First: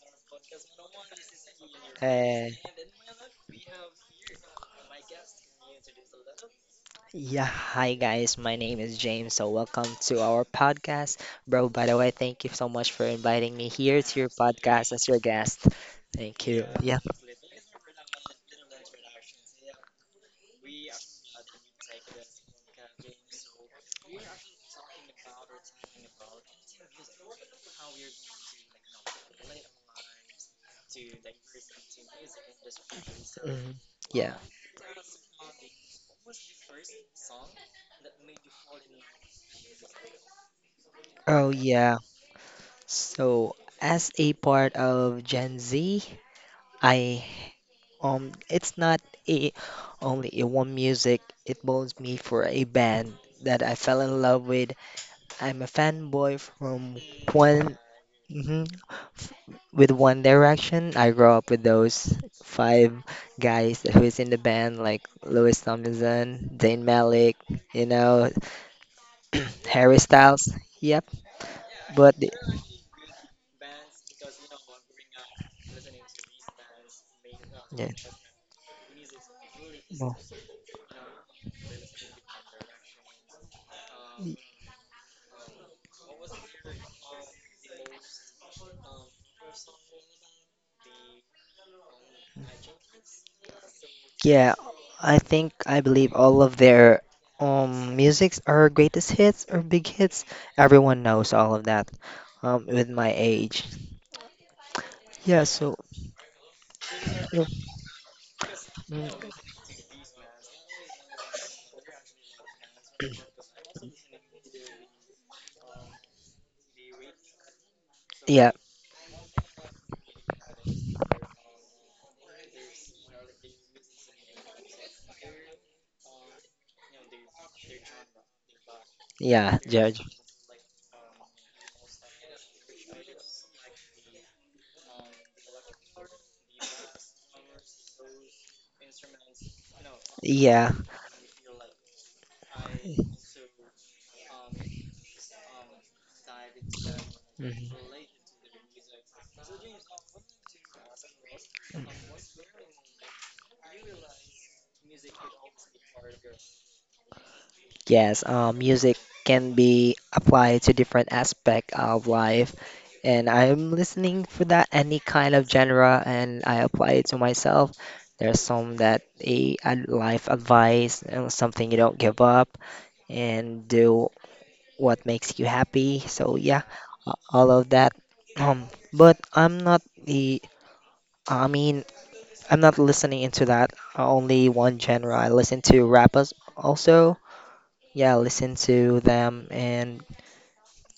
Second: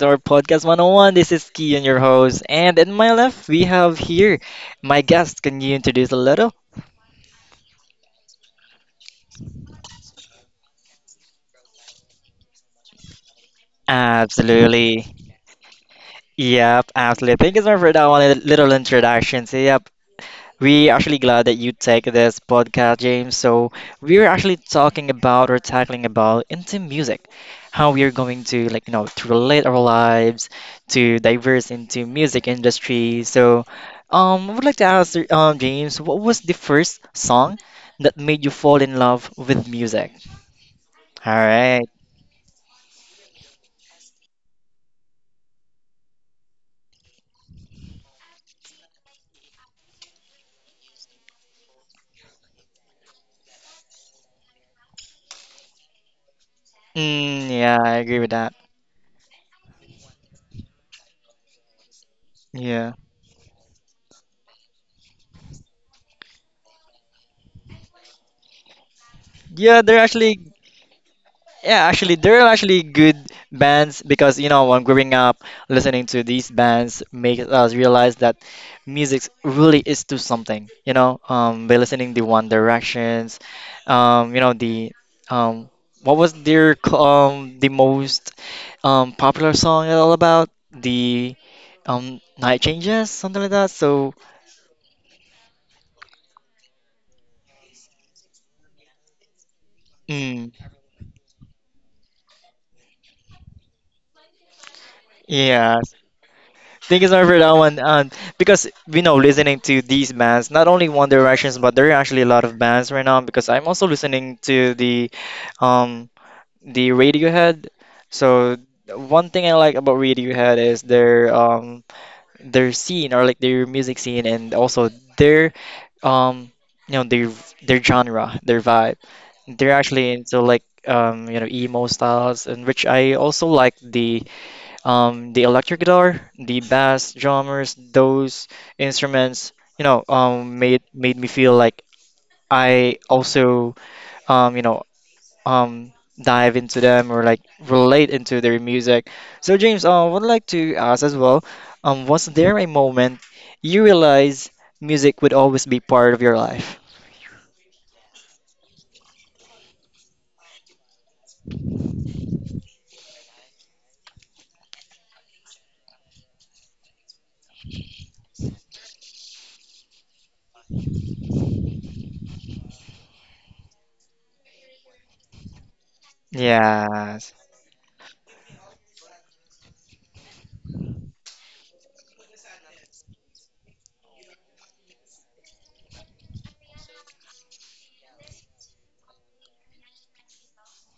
to our podcast 101. This is Kian, your host. Uh, And in my left, we have here my guest. Can you introduce a little? yeah, hi guys. My name is James. So welcome to our podcast, bro. By the way, thank you so much for inviting me here to your podcast Absolutely. as your guest. Thank you. Yep, Yeah. absolutely. Thank you so much for that one little introduction. So, yep, we actually glad that you take this podcast, James. So we're actually talking about or tackling about into music, how we are going to like to relate our lives to diverse into music industry. So Mhm. Yeah. I would like to ask James, what was the first song that made you fall in love with music? All Oh right. yeah. So as a part of Gen Z, I it's not a only a one music. It bones me for a band that I fell in love with. I'm a fanboy from Mm, one, yeah, I agree with that. hmm with One Direction. I grew up with those Yeah. five guys who's in the band, like Louis Tomlinson, Zayn Malik, you know, Yeah, they're Harry actually Styles. Yep. yeah, actually, But the- there are actually good bands because you know when growing up, listening to these bands make us yeah, realize that music really is well, to something. You know, by listening the One Directions, you know the um, what was their the most popular song at all about the Night Changes something like that. So yeah, I think I believe all of their musics are greatest hits or big hits. mm, Everyone knows all of that. With my age. Yeah. So. yeah, thank you so much for Yeah. that one. Because you know, Mm, listening to these bands, not only One Directions, but there are actually a lot of bands right now. Because I'm also listening to um, the Radiohead. yeah, So one thing I like about Radiohead is their scene or like their music scene, and also their um you know their genre, their vibe. yeah, They're Judge. actually into like you know emo styles, and which I also like the electric guitar, the bass, drummers, those instruments, you know, Yeah. made me feel like I also, you know, um, dive into them or like Mhm. relate into their music. So James, I would like to ask as well, was there a moment you realize music would always be part of your life? Yes, music can be applied to different aspect of life, and I'm listening for that any kind of genre, and I apply it to myself. There's some that a life advice, something you don't give up, and do what makes you happy. So yeah, a- Yes. all of that. But I'm not the. I mean, I'm not listening into that. Only one genre. I listen to rappers also. Yeah, I listen to them, and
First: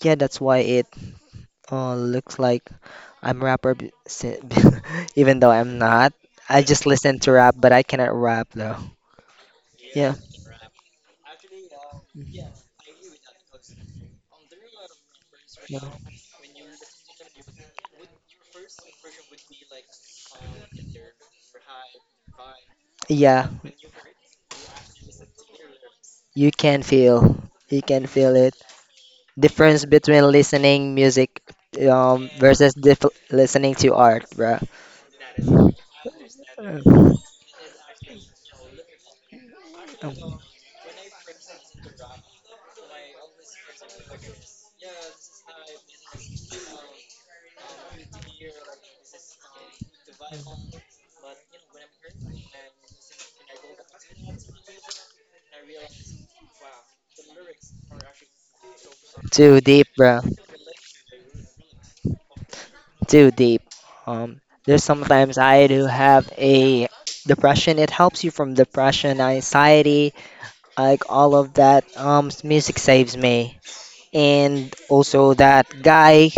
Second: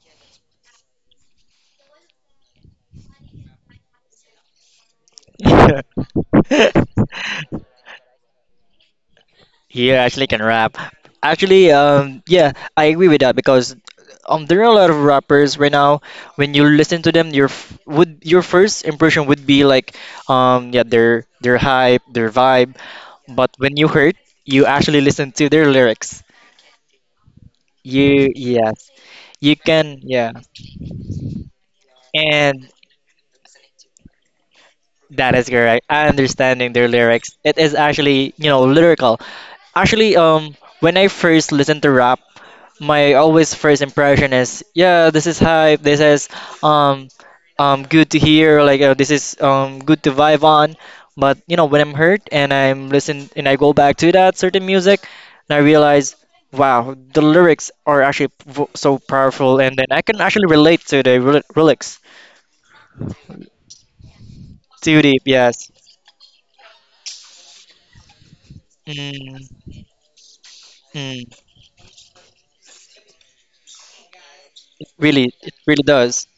yeah, that's why it looks like I'm rapper, even though I'm Yeah. not. I just listen to rap, but I cannot rap though. You Yeah, actually can rap. Actually, yeah, I agree with that because there are a lot of rappers right no. now. When you listen to them, would your first impression would be like, yeah, their hype, their vibe. Yeah, But when you heard, you actually listen to their lyrics. you can feel, you can You feel it. yes, you Difference can between yeah, listening music and versus listening to art, bruh. that is correct. I understanding their Um, lyrics. It is actually you know lyrical. Actually, when I first listen to rap, my always first impression is, yeah, this is hype. This is um, good to hear. Like this is good to vibe on. But you know, when I'm hurt and I'm listen and I go back to that certain music, and I realize, wow, the lyrics are actually so Too powerful, and deep, then I can bruh. actually relate to the lyrics. Too deep. Um, there's Too deep, sometimes I yes. do have a depression. It helps you from depression, Mm, anxiety, like all mm. of that. Music saves me, and Really, also it that really does. guy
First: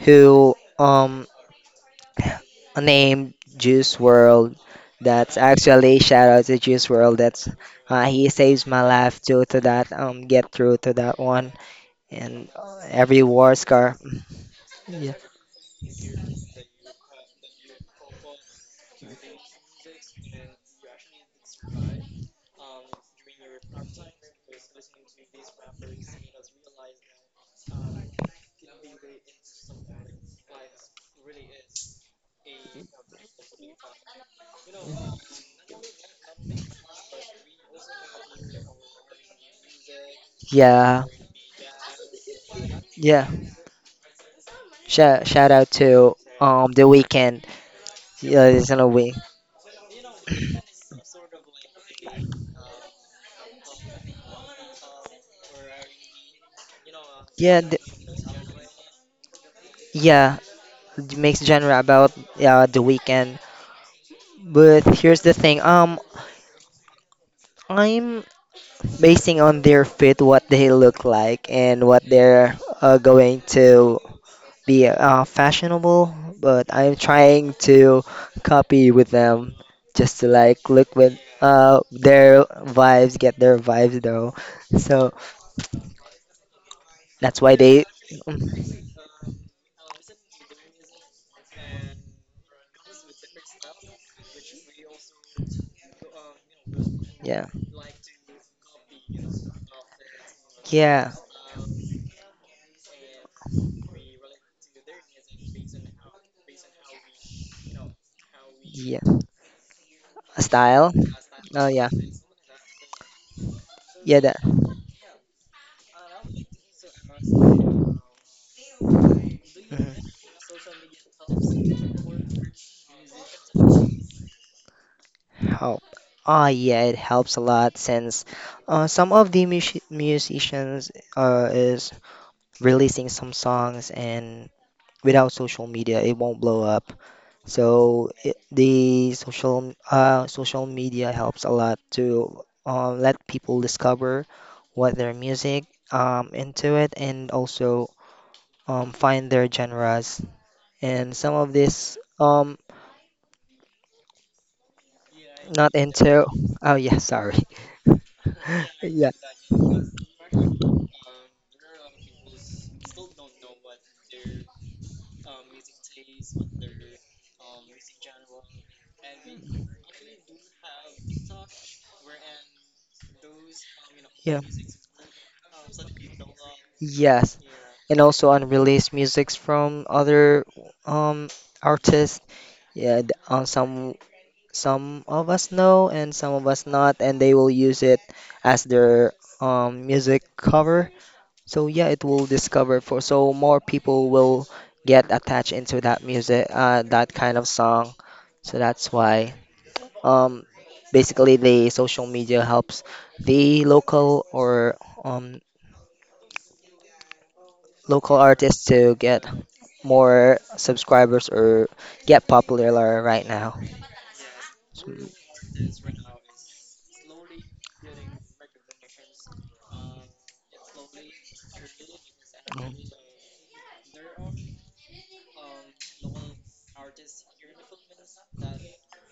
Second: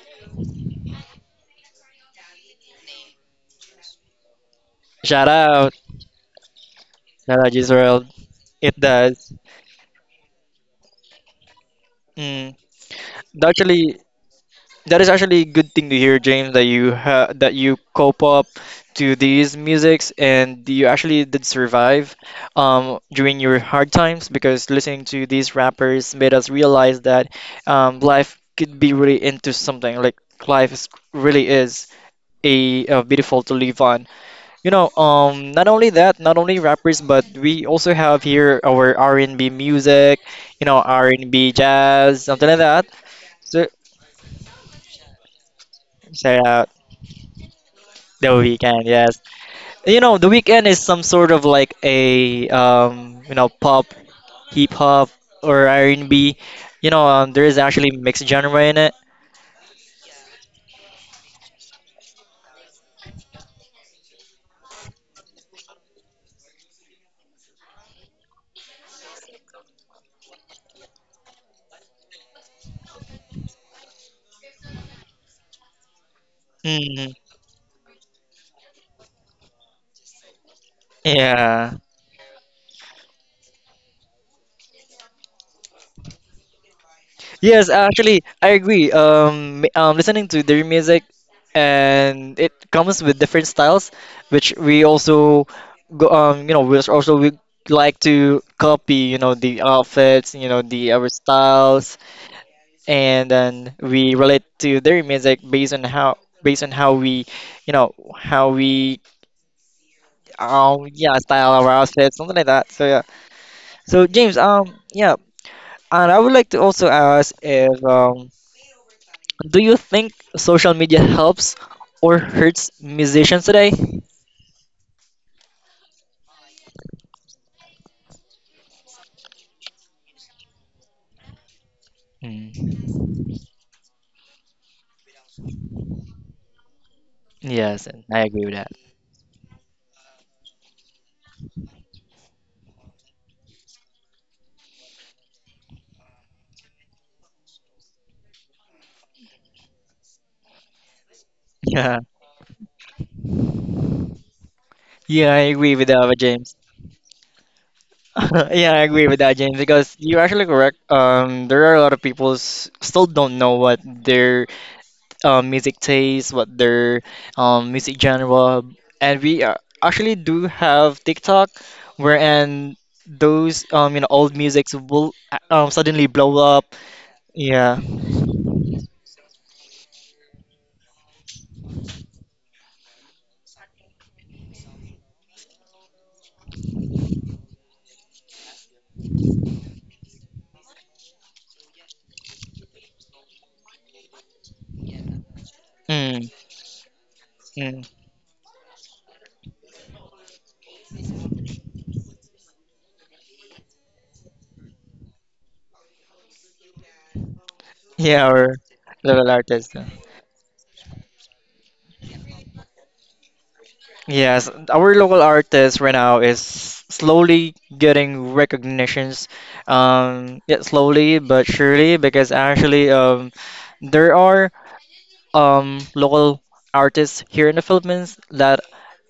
who named Juice World. Shout That's out, actually shout out to Juice World. shout That's out, Israel. He saves It my life does. due to that. Get through to that one and Mm, every that war scar. actually, that is Yeah, actually a good thing to hear, James, that you ha that you cope up to these musics and you actually did survive during your hard times because listening to these rappers made us realize that life could be really into something like life is, really is a, beautiful to live on. You know, not only that, not only rappers, but we also have here our R&B music, you know, yeah, R&B jazz, something like that. yeah. So Shout out to shout out the Weekend. the Yeah, it's in weekend, a way. yes. You know, the weekend is some sort of like a you know, pop, hip hop, or R&B. You know, there is Yeah, actually mixed genre in it. yeah, it makes genre about the Weekend. But here's the thing. I'm basing on their fit, what they look like, and what they're going to be fashionable. But I'm Mm, trying to copy with them, just to like look with yeah. Their vibes, get their vibes though. So that's why Yes, they, actually, I agree. Listening to their music, and it comes with different styles, which we also go, you know, we also we yeah, like to copy. You know, the outfits. You know, the our yeah, styles and then we relate to their music based on how we you know how we yeah. Style. yeah style Oh our yeah, outfits something like that so yeah so yeah. That. James yeah and I would like to also ask if do you think Mhm. social media helps or hurts musicians today? Help. Oh yeah, it helps a lot since some of the musicians is Mm. releasing some songs, and without social media it won't blow up. So Yes, and I agree with that. the social media helps a lot to let people discover what their music into it, and also find their genres. And some of this Yeah, yeah, I not agree with that, with into. James. Oh yeah, sorry. Yeah, I agree Yeah, with that, James, because you're actually correct. There are a lot of people still don't know what their music taste, what their music genre, and we actually do have TikTok, wherein those you know old yeah, musics will suddenly blow up. yes. Yeah. And also unreleased musics from other um artists. Yeah, some of us know and some of us not, and they will use it as their music cover. So yeah, it will discover for so more people will get attached into that Mm, music, that kind of mm. song. So that's why. Um, Basically, the social media helps the local or um, local Yeah, our artists to get local artist. more subscribers or get popular right now. Yes, our local artist right now is slowly getting recognitions. Yeah, slowly but surely, because Mm. actually, there are local artists here in the Philippines that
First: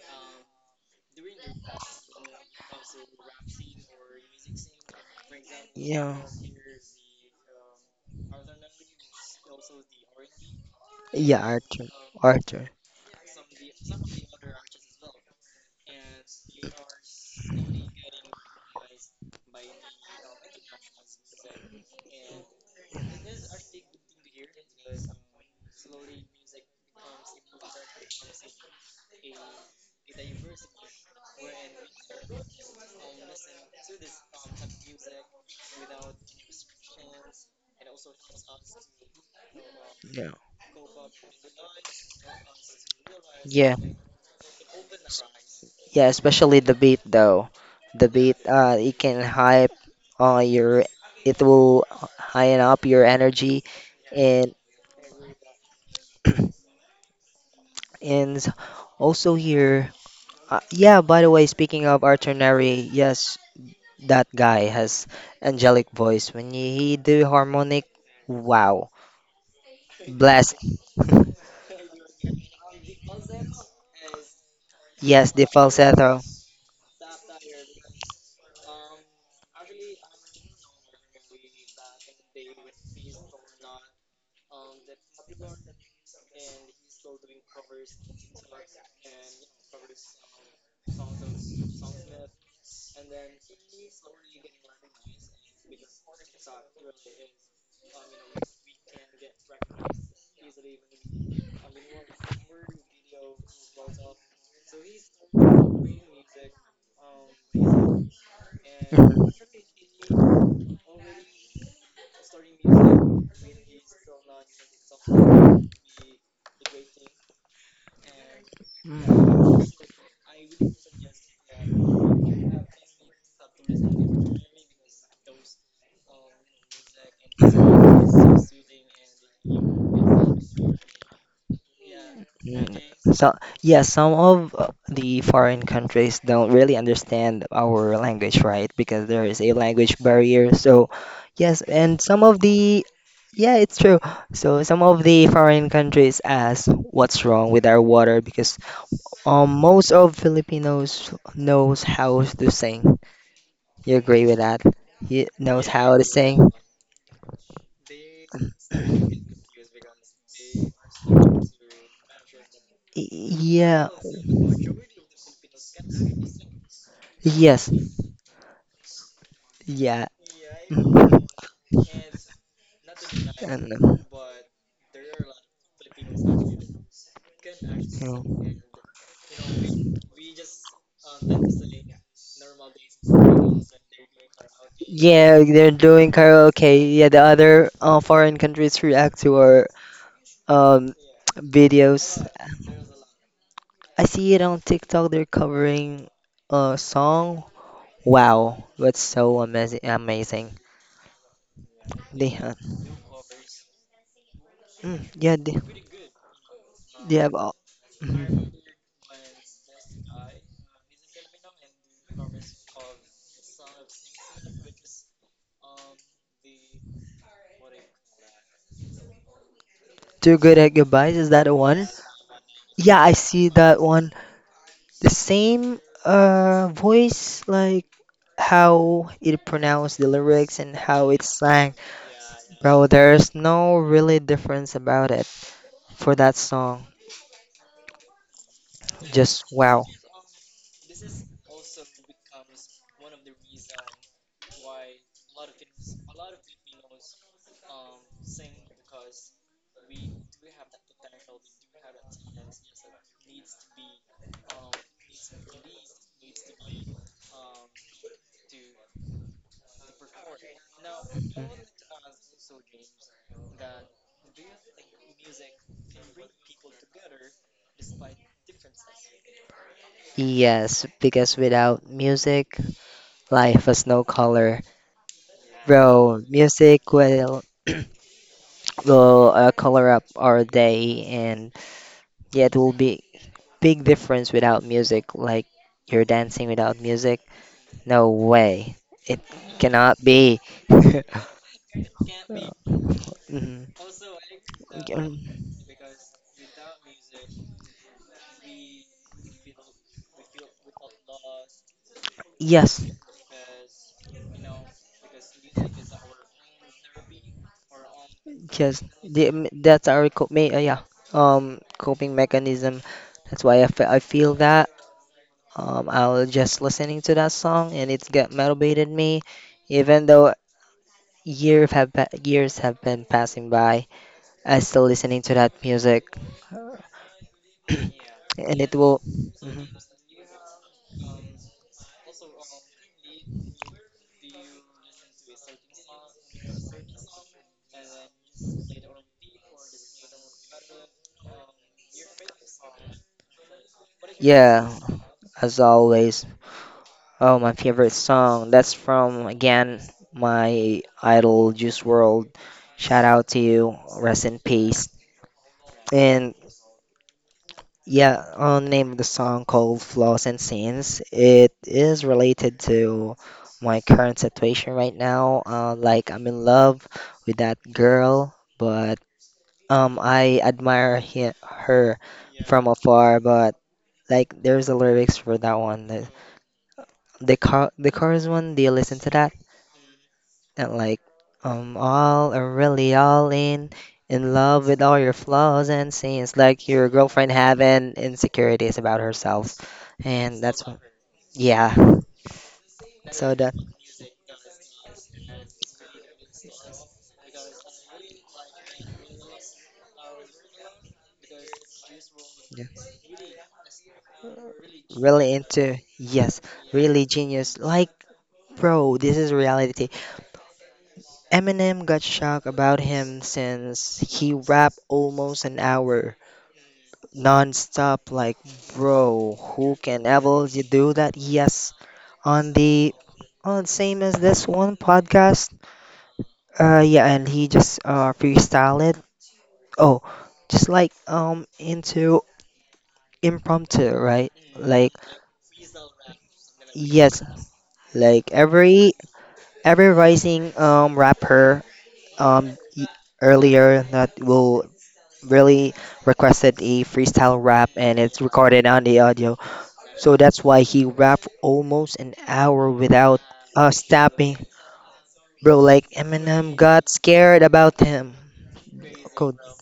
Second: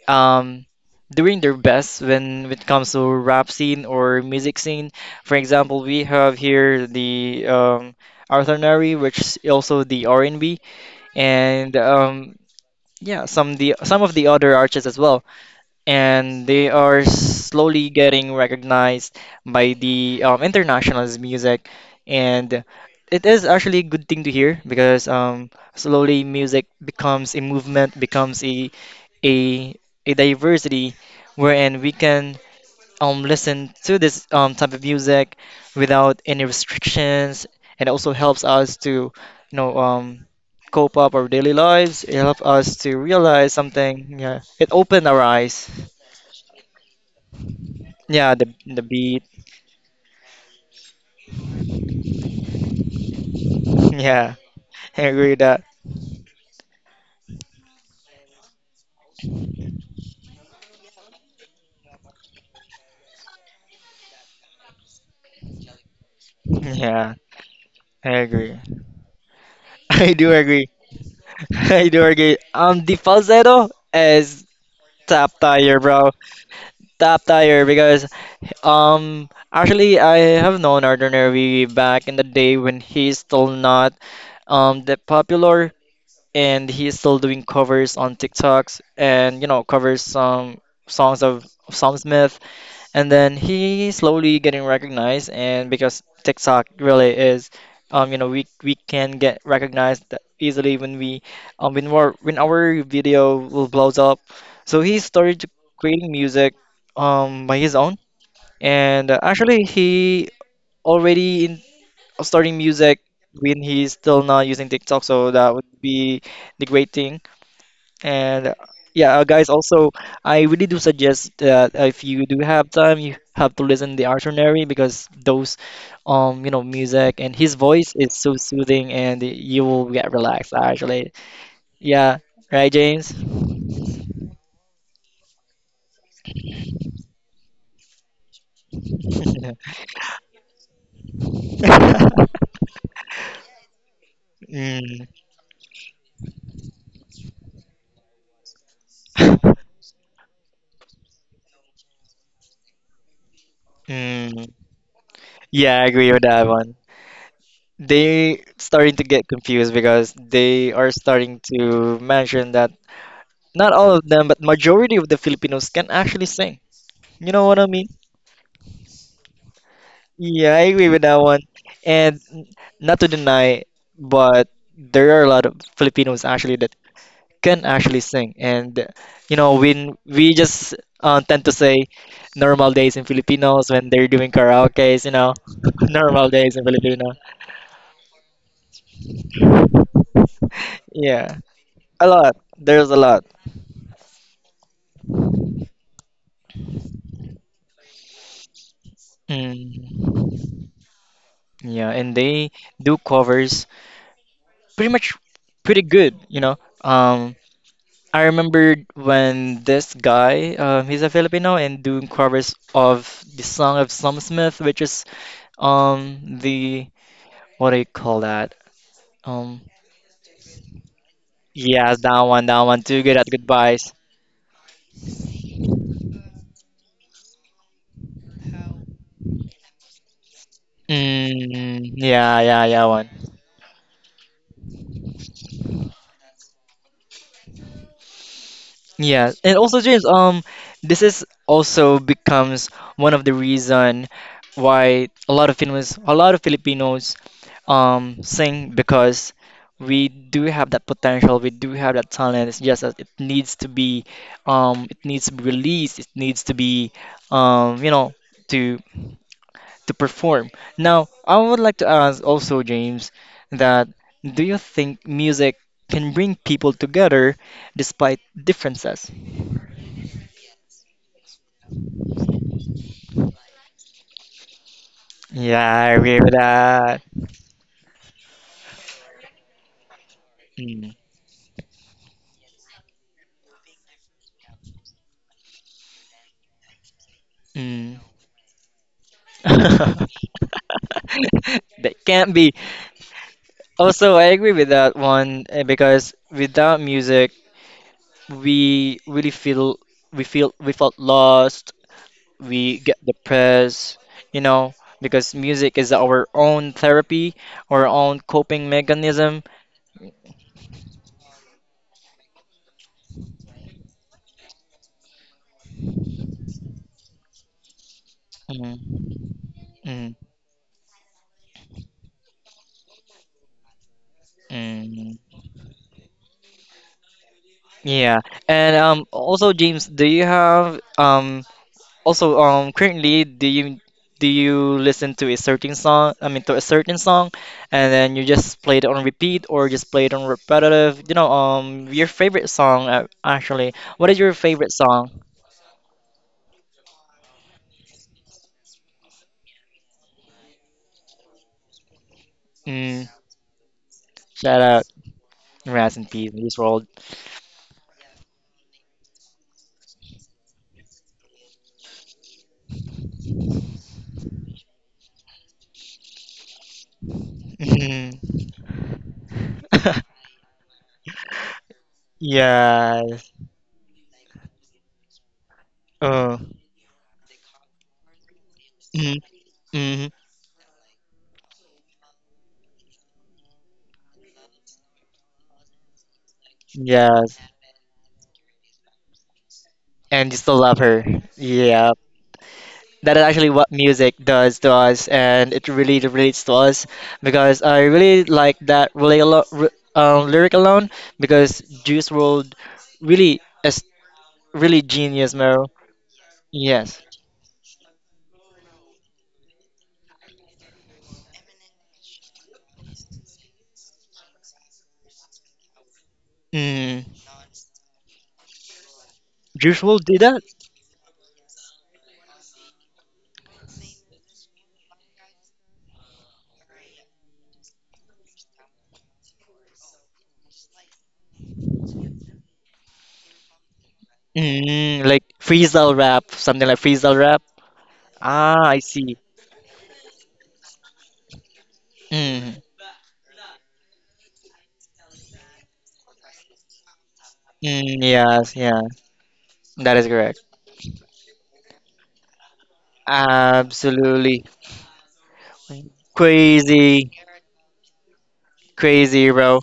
um, doing their best when it comes to rap scene or music scene. For example, we Yeah, have here the Arthur Nari, which is also the R&B, yeah, and B, and Arthur, Arthur. yeah, some the some of the other artists as well, and they are slowly getting recognized by the international's music, and it is actually a good thing to hear because slowly music becomes a movement, becomes a a diversity wherein we can listen to this type of music without any restrictions and also helps us to you know Yeah, cope up our daily lives, it helps us to realize yeah, something, yeah it opened our eyes, yeah. Especially the beat though. The yeah beat, the it can beat. hype your. It will highen up your energy Yeah, and I agree with that. and also here. Yeah, by the way, speaking of Arthur Neri, yes, that guy has angelic voice. When he Yeah, do harmonic, I agree. wow. I do Blast. agree. I do agree. The falsetto is top Yes, the tier, bro, falsetto. top tier because actually, I have known Arthur Neri back in the day when he's still not that popular, and he's still doing covers on TikToks and you know covers some songs of Sam Smith, and then he slowly getting recognized, and because TikTok really is, you know, we can get recognized that easily when we when our video will blows up, so he started creating music by his own. And Mhm. actually, he already in starting music when he's still not using TikTok, so that would be the great thing. And yeah, guys, also I really do suggest that if you do have time, you have to listen the Artonary because Mm. those, you know, music and his voice is so soothing, and you will get relaxed actually. Yeah, right, Mm. James? So, yeah, some of the foreign countries don't really understand our language, right? Because there is a language barrier. So, yes, and some of the, yeah, it's true. So, some of Mm, the foreign countries ask what's wrong with our water because most of Filipinos knows how to sing. You agree with mm. that? He knows Yeah, I how to agree with that sing. one. They starting to get confused because they are starting to mention that Y- not Yeah. all of them, but majority of the Filipinos can actually sing. You know what I Yes. mean? Yeah. Yeah, I agree with that one. And not to deny, And but there are a lot of Filipinos actually that can actually you know, sing. And you know, when we just tend to say normal days in Filipinos when they're doing karaoke's, you know, yeah, they're doing normal days in karaoke. Yeah, Filipino. the other foreign countries react to our um Yeah, a videos. lot. There's a lot. I see it on TikTok. They're covering a song. Wow, that's so amazing! Mm. Amazing. Yeah, and They they have, do covers pretty much yeah, they, pretty good, you know. they have Um, all. I Mhm. remember when this guy, he's a Filipino and doing covers of the song of Sam Smith, which is the what do you call that? Um, Too good at goodbyes. Is that the one? yeah, that one, Yeah, too I good at see that goodbyes. one. The same voice, like how it pronounced the lyrics and how it sang. Mm, yeah, yeah, yeah, Bro, one. there's no really difference about it for that song. Yeah, Just and also wow. James, this is also becomes one of the reason why a lot of Filipinos, a lot of Filipinos, sing because we do have that potential, we do have that talent. It's just that it needs to be, it needs to be released, it needs to be, you know, to to perform. Now, I Mm. would like to ask also James that do you think music can bring people together despite differences? Yes, because without music, life has no color. Yeah, I agree Bro, with music that. will will color up our Mm. day, and yeah, it will be big difference without music. Like, you're dancing without music. Mm. No way. It cannot be. That can't be. Mhm. Also, I agree with that Um, one eh, because without music, we really feel we felt lost. We Yes, get depressed, you know, because music is our own therapy, our own coping yes. Mechanism. That's our coping, yeah. Coping mechanism. That's why I feel that. I was just listening to that song, and it's got motivated Mm, me. Even mm, though years have been passing by, I still listening to mm. that music, Yeah, and it and will. Also Mhm. James, do you have also, currently, do you listen to a certain song? I mean, to a certain song, and then you just play it on repeat or just play it on repetitive? You know, your favorite song, actually. What is your favorite Yeah, song? as always. Oh, my favorite song. That's from again my idol Juice World. Shout Mm, out to you. Rest in shout out, peace. Rest in Peace, And Juice WRLD. yeah, on the name of the song called Flaws and Sins. It is related to my current situation right now. Like, I'm in love with that girl, Mhm. but I admire her from afar, Yes. but like there's the lyrics for that one. The Uh, the, car- the chorus one, do you listen to mhm, that? mhm. Not like I'm all or really all in love with all your flaws and sins. Like your girlfriend Yes. having insecurities about herself, And you and still that's what. love her. Yeah. Yeah. That is So actually that what music does to us, and it really relates to us because I really like that really lyric alone because Juice World yeah. really is really genius, Really Meryl. into yes, Yes. really genius. Like bro, this is reality. Eminem got shocked about him since he rapped almost an hour. Mm. Non-stop, like bro, who Juice World can did that. ever you do that? Yes, on the on same as this one podcast, yeah, and he just freestyle it, oh, just like into impromptu, right? Like, Mm, like freestyle rap, something like freestyle yes, rap. like Ah, I every see. every rising rapper um Mm. e- earlier that will really requested a freestyle rap, Mm, and it's yes, recorded yeah, on the audio. that is So correct. that's why he rapped almost an hour without stopping. Absolutely Bro, like Eminem got crazy, scared about him. crazy, Co- bro.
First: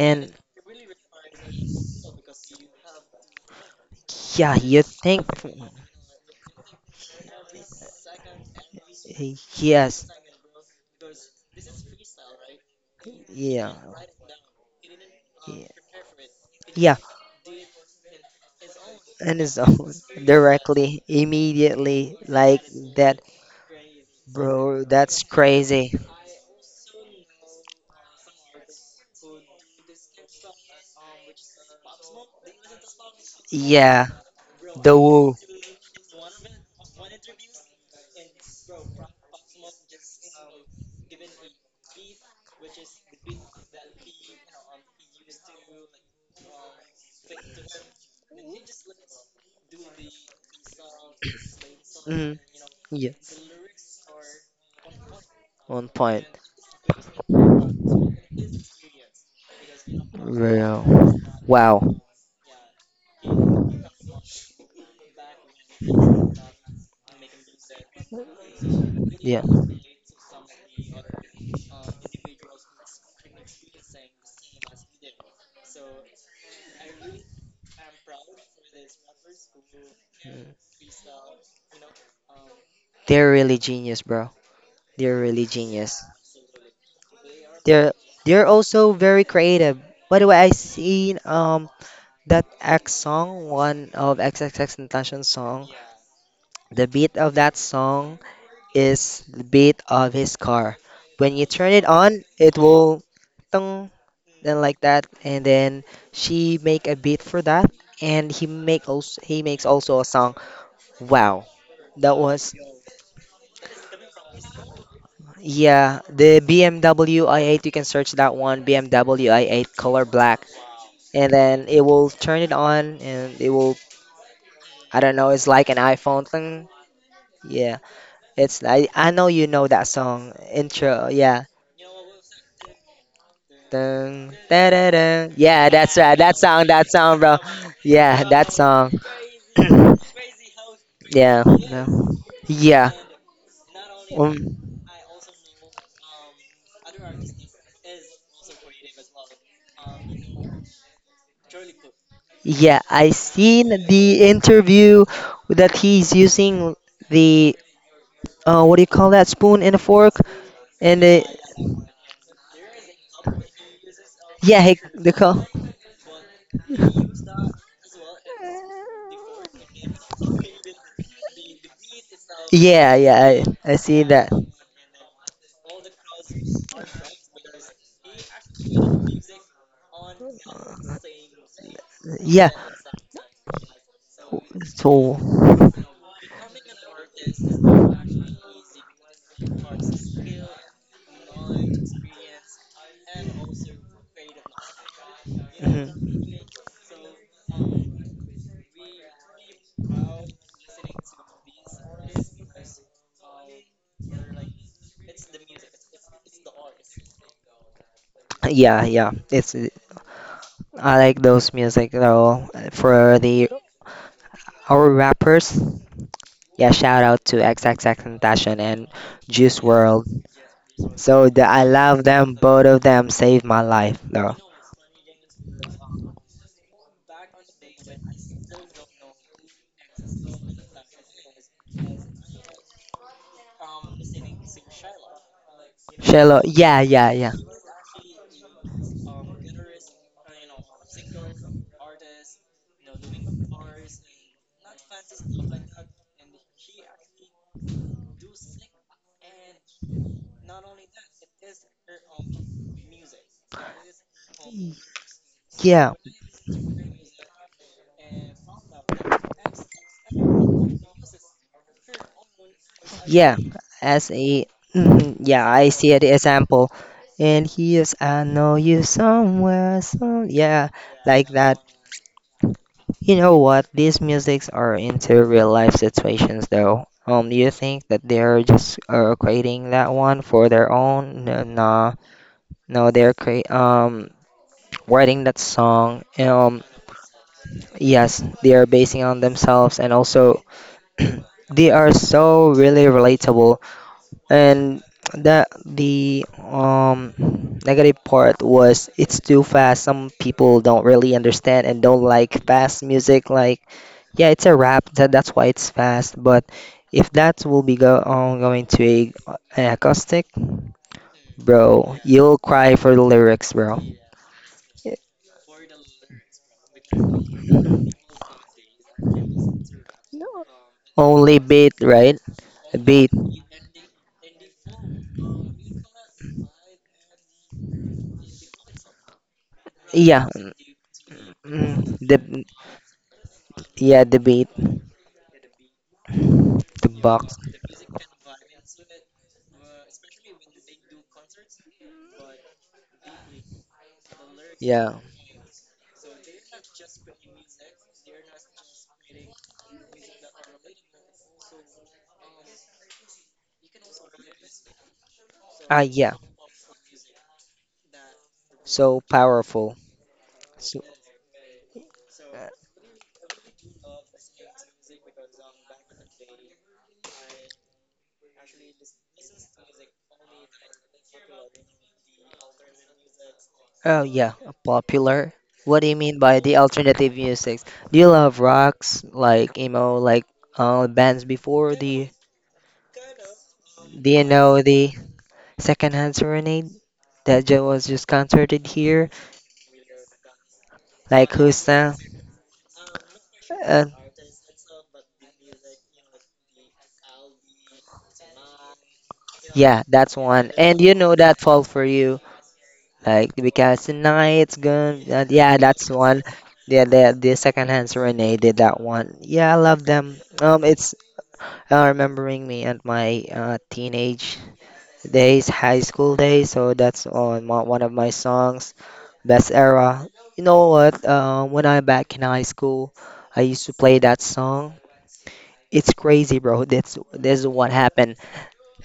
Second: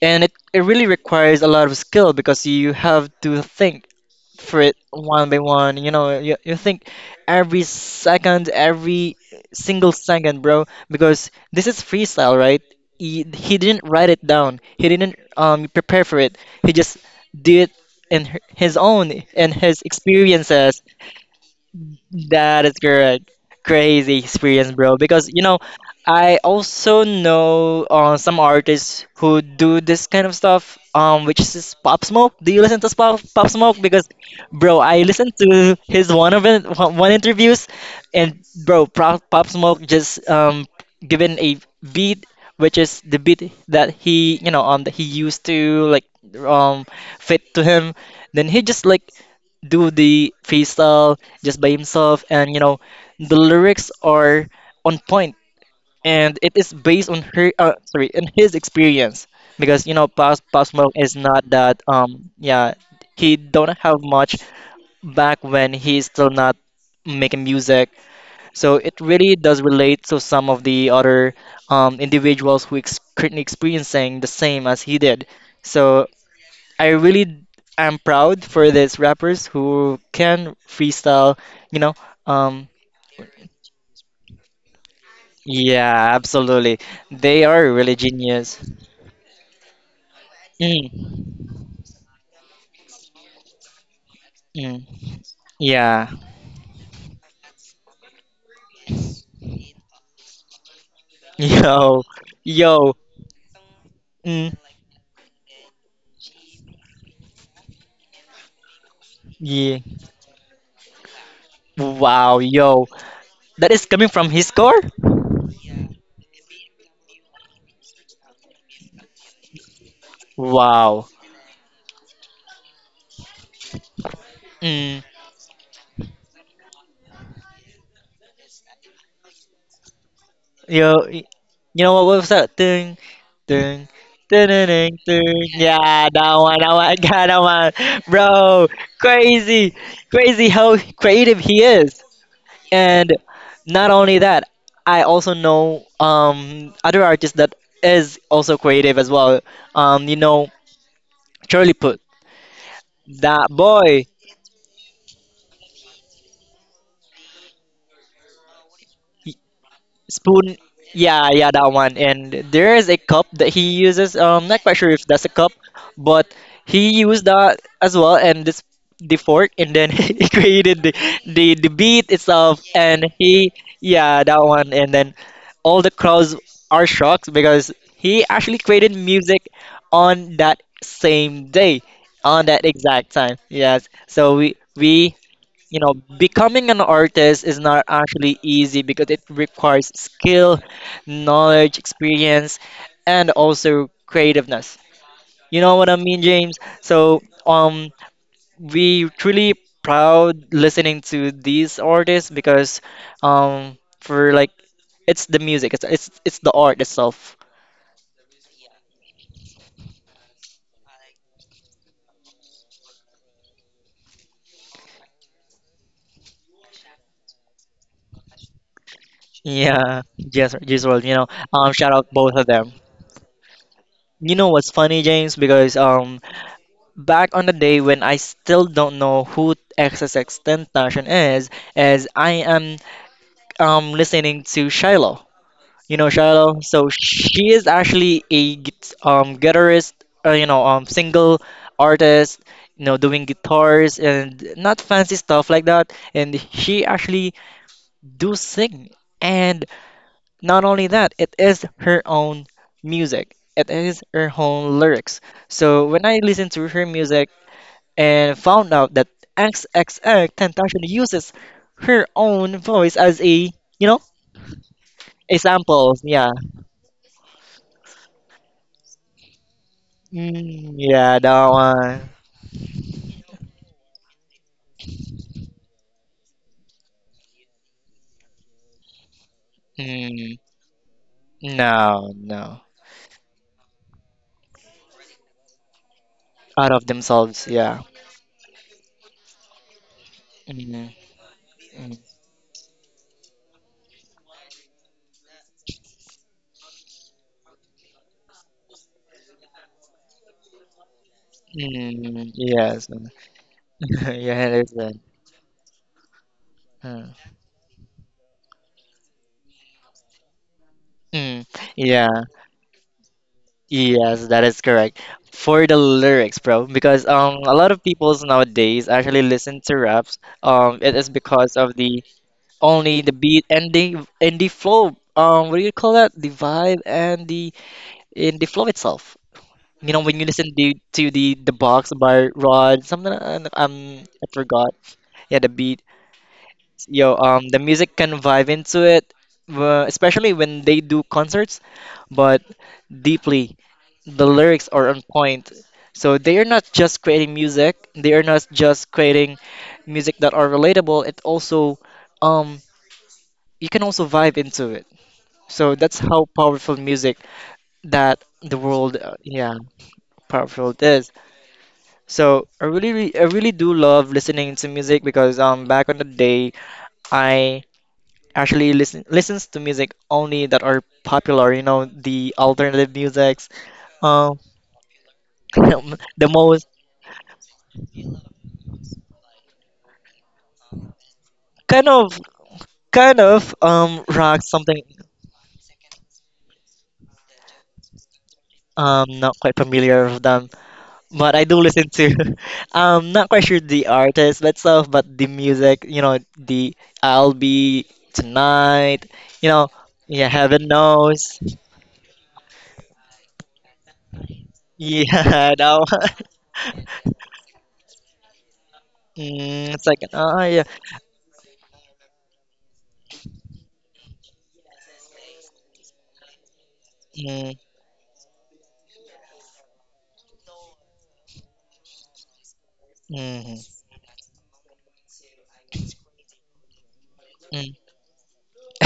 And it, it really requires a lot of skill because you have to think yeah, for it you think one by one. You know, you think every second, every single yes, second, bro, because this is freestyle, right? He yeah, didn't write it down. He didn't yeah, prepare for it. He yeah, just did in his own and and it's his almost experiences directly, immediately like that is that, correct. Crazy experience, bro. bro. That's Because you know, crazy. I also know some artists who do this kind of stuff. Which is Pop Smoke. Do you listen to Pop Smoke? Yeah, Because, bro, the I woo. listened to his one of it, one interviews, and bro, Pop Smoke just given a beat, which is the beat that he that he used to like um fit to him. Then he just like do the freestyle just by himself, Mm, and you know, yeah, the lyrics are on point, one point. and it is based on her, sorry, on his experience because you know, Pop Real. Smoke is not Wow. that, yeah, he don't have much back when he's still not making music, so it really Yeah, does relate to some of the other individuals who ex currently experiencing the same as he did. So I really am proud for these rappers who can freestyle, you know. Um, they're really genius, bro. They're really genius. yeah, absolutely. They are They're really they're genius. also very creative. By the way, I seen Mm, that X song, one of XXX mm, Tentacion's song. yeah. The beat of that song is the beat of his car. When you turn it Yo, on, it yo. will tung Mm, then like that, and then she make a beat for that, and he makes yeah. also a song. Wow, that Wow, was yo. That is coming from his core? yeah the BMW i8. You can search that one BMW i8 color black. Wow. And then it will turn it on, and it will. I Mm. don't know, it's like an iPhone thing. Yeah. It's I know you know that song intro. Yo, Yeah. you know what? What was that? Ding, ding, Dun, ding, ding, da, da, ding. da. ding. Yeah, that's Yeah, right. That That one, song, God, bro. that one, Yeah, that bro. song. Crazy, crazy how creative Yeah. he is. No. Yeah. And not only that, Um, I also know other artists that is also creative as well. You know, Charlie Puth. yeah, I That seen boy. the interview that he's using the what do you call that, spoon and a fork, Spoon. and the Yeah, yeah, that one. And there is a cup that he uses. Yeah, Not quite he, sure if the that's a call. cup, but he used that as well, and this the fork, and then he created the the beat itself, Yeah, and yeah, he I see yeah that. that one, and then all the crowds are shocked because he actually created music on that same day, on Yeah, that exact time. Yes, so we so. we you know, becoming an artist is not actually easy because it requires skill, knowledge, experience, and also creativeness. You know what I mean, Mhm. James? So, we truly proud listening to these artists because, for like, it's the music, it's the art itself. Yeah, yeah. It's I like those music though. For the our rappers, yeah, shout out to X X XXXTentacion and Juice Yeah, World. yes, yes, well, you know, So I shout love out them. both of Both them. of them saved my life though. You know what's funny, James? Because back on the day when I still don't know who XXX Tentacion is, as I am listening to Shiloh. You know Shallow, Shiloh, yeah, so yeah, yeah, she is actually a guitarist, you know single artist, you know doing guitars and not fancy stuff like that. And she actually do sing, and not only that, it is her own music. It is her own lyrics. So yeah. when I listen to her music, and found out that XXX Tentacion uses her own voice as Yeah, a, you know, as a. Mhm, a yeah, I sample. see the Yeah. example, and here's I know you somewhere, so yeah, Mm, yeah, like that that. one. You know what? These musics are into real life situations, though. Do you think that they're just creating that one Mm, for their own? No, nah, no, no. no, they're create writing that song. Out of themselves, yeah. Yes, they are basing on themselves, and also Mm, they are mm, so really relatable. And the negative part was it's too fast. Some people don't really understand and don't mm, like fast yes. music. Like, yeah, Yeah, it's I a rap. understand. That's why it's fast. But if Mm, that will be go going to a an acoustic, mm, bro, yeah, you'll cry for the lyrics, bro. yes, that is Yeah, correct. For the lyrics, bro, because a lot of peoples nowadays actually listen to raps. no. It is Only because beat, of the right? only Beat. the beat and the flow. What do you call that? The vibe and the flow itself. You know, when you Yeah. listen to the box mm, The, by Rod, something yeah, the I beat, forgot. Yeah, the beat. the Yo, box. The music can vibe into it, especially when they do concerts. But deeply, the lyrics are Yeah. on point. So they are not just creating music. They are not just creating music that are relatable. It also um you can also vibe into it. So Ah that's yeah. how powerful music that the world, So yeah, powerful. powerful it So. is. So I really, I really do love listening to music because back on the day I actually listens to music only that are popular. You know the alternative musics, Oh yeah, um popular. What do you mean the by the most alternative music? Do you love rocks like emo, like bands before kind the? of kind of Do you rock know something the Secondhand Serenade that was just concerted here? not quite familiar with them, but Like, I do who's listen that? to. I'm not quite sure Uh, the artist but stuff, but the music, you know, the I'll be tonight, you know, yeah, that's yeah, one. heaven And you know that knows. fall for you, like because tonight's gone. Yeah, Yeah, no. that's one. Yeah, the Secondhand Serenade did that one. Yeah, I Mm, love it's like, them. oh yeah. It's remembering me and my teenage days, high school days, so that's on Mm, one of my songs, Best Era. You know what? When I'm back in high school, I mm, used to play that song. It's crazy, bro. That's this is what mm. happened.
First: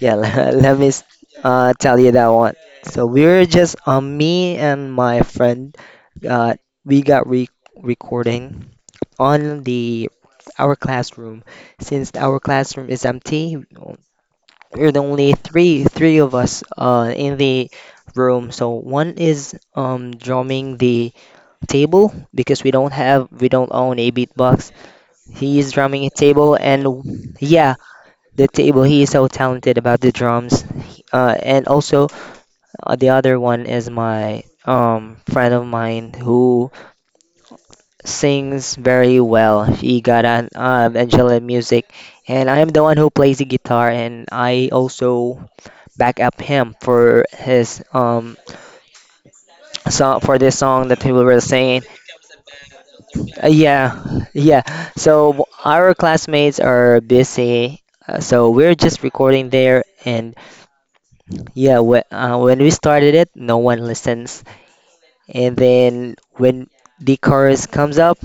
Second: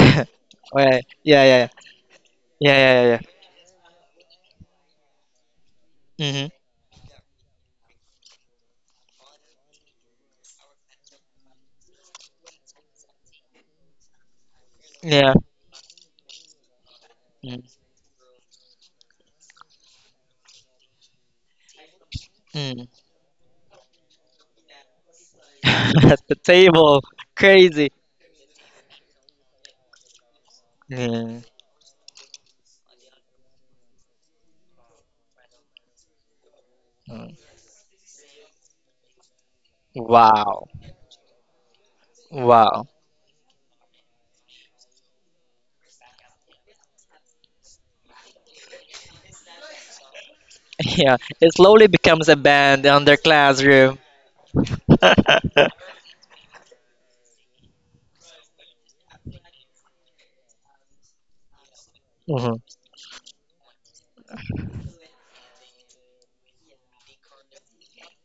Yeah, let let me Wait, yeah, yeah, tell you that one. yeah, yeah, So yeah, we were just me and my friend. yeah. Mm-hmm. Uh, we got re recording on the our classroom. Since our classroom is empty, we're the only Yeah. three of us in the room. So one is drumming the table because Mm, we don't own a beatbox. He is drumming a mm. At the table and, table, yeah, crazy. the table. He is so talented about the drums. Uh, Mm, and also, the other one is my friend of mine who mm. sings very well. He got an Wow, Angela music, and I am the wow. one who plays the guitar, and I also back up him for this song that Yeah, people were it saying. slowly becomes a band on their classroom. Yeah, yeah. So our classmates are busy, so we're just recording there. And yeah, Mhm. when we started it, no one listens. And then when the chorus comes up,